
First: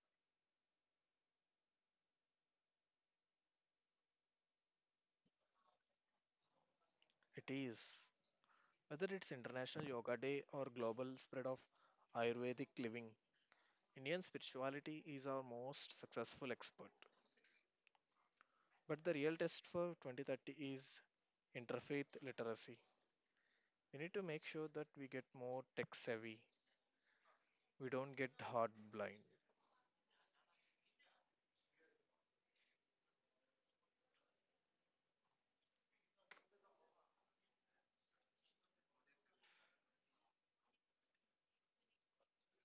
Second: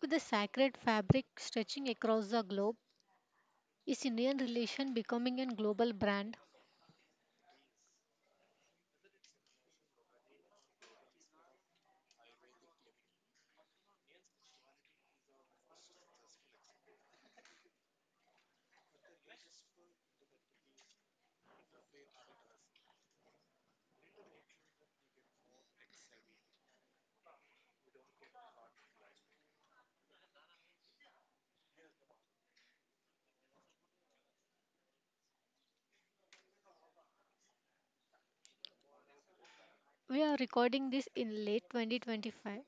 With the sacred fabric stretching across the globe, is Indian religion becoming a global brand? It is. Whether it's International Yoga Day or global spread of Ayurvedic living, Indian spirituality is our most successful export. But the real test for 2030 is interfaith literacy. We need to make sure that we get more tech savvy. We don't get hard blind. We are recording this in late 2025.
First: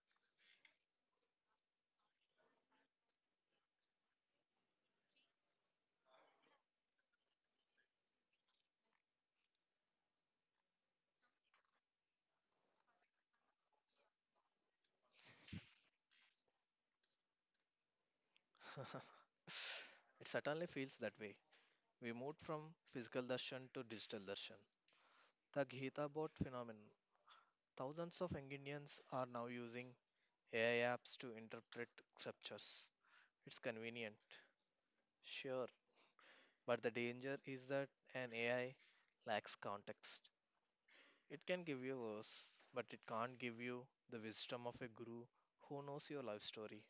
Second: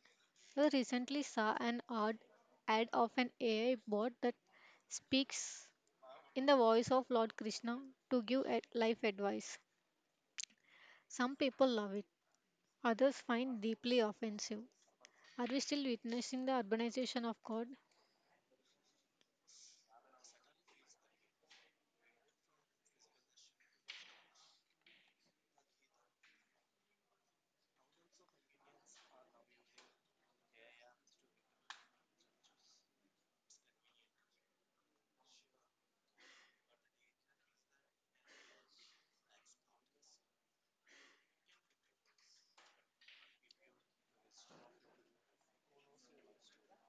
I recently saw an odd ad of an AI bot that speaks in the voice of Lord Krishna to give life advice. Some people love it, others find deeply offensive. Are we still witnessing the urbanization of God? [LAUGHS] It certainly feels that way. We moved from physical darshan to digital darshan. The Gita bot phenomenon. Thousands of Indians are now using AI apps to interpret scriptures. It's convenient, sure, but the danger is that an AI lacks context. It can give you verse, but it can't give you the wisdom of a guru who knows your life story.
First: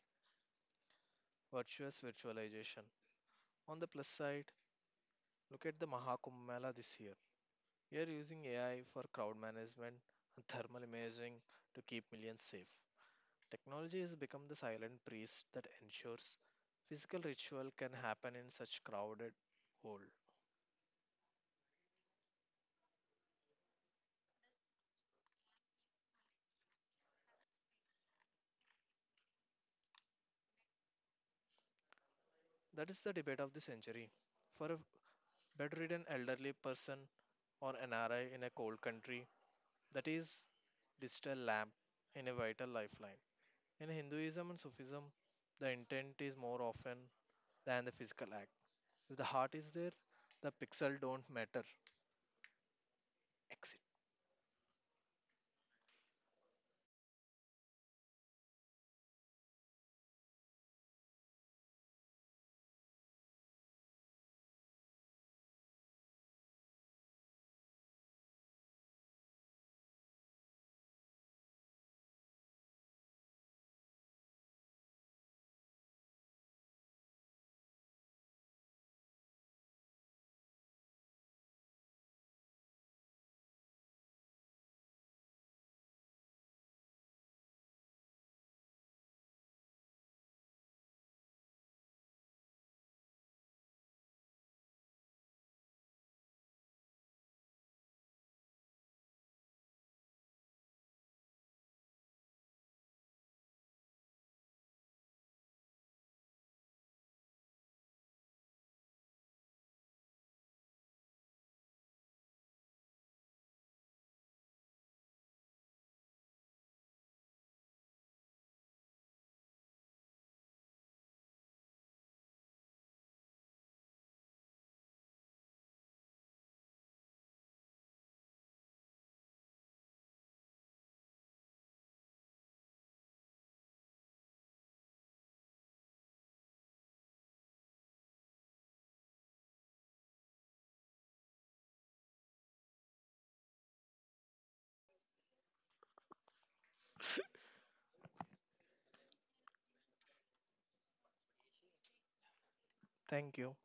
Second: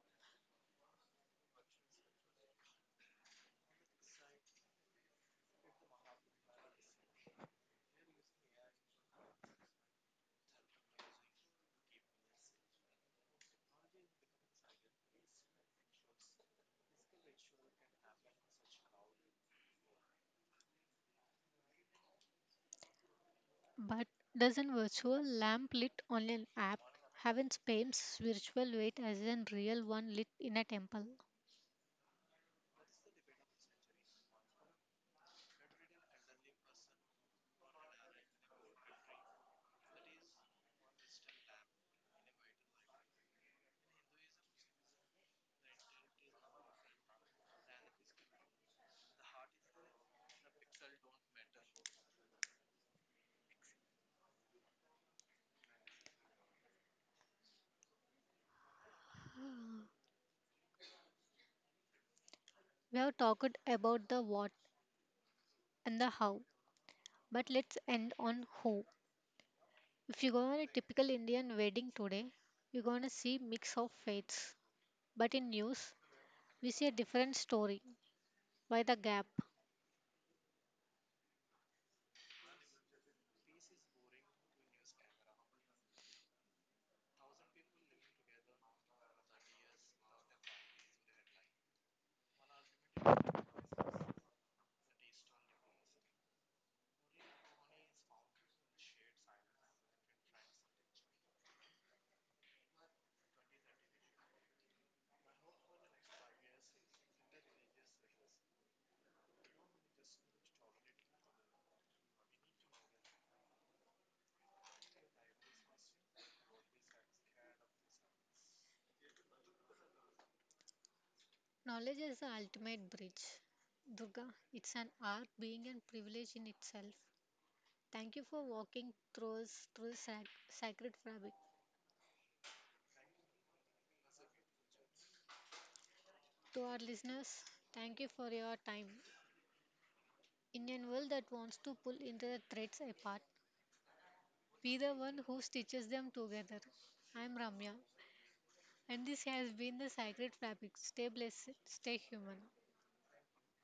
Virtuous virtualization. On the plus side, look at the Mahakumbh Mela this year. We are using AI for crowd management and thermal imaging to keep millions safe. Technology has become the silent priest that ensures physical ritual can happen in such crowded hall. But doesn't virtual lamp lit on an app have its same spiritual weight as a real one lit in a temple? That is the debate of the century. For a bedridden elderly person or an NRI in a cold country, that is digital lamp in a vital lifeline. In Hinduism and Sufism, the intent is more often than the physical act. If the heart is there, the pixel don't matter. Exit. [GASPS] We have talked about the what and the how, but let's end on who. If you go on a typical Indian wedding today, you're gonna see mix of faiths. But in news, we see a different story. By the gap, knowledge is the ultimate bridge. Durga, it's an art being a privilege in itself. Thank you for walking through through sacred fabric. To our listeners, thank you for your time. In a world that wants to pull into the threads apart, be the one who stitches them together. I am Ramya, and this has been the Sacred Fabric. Stay blessed, stay human. Thank you.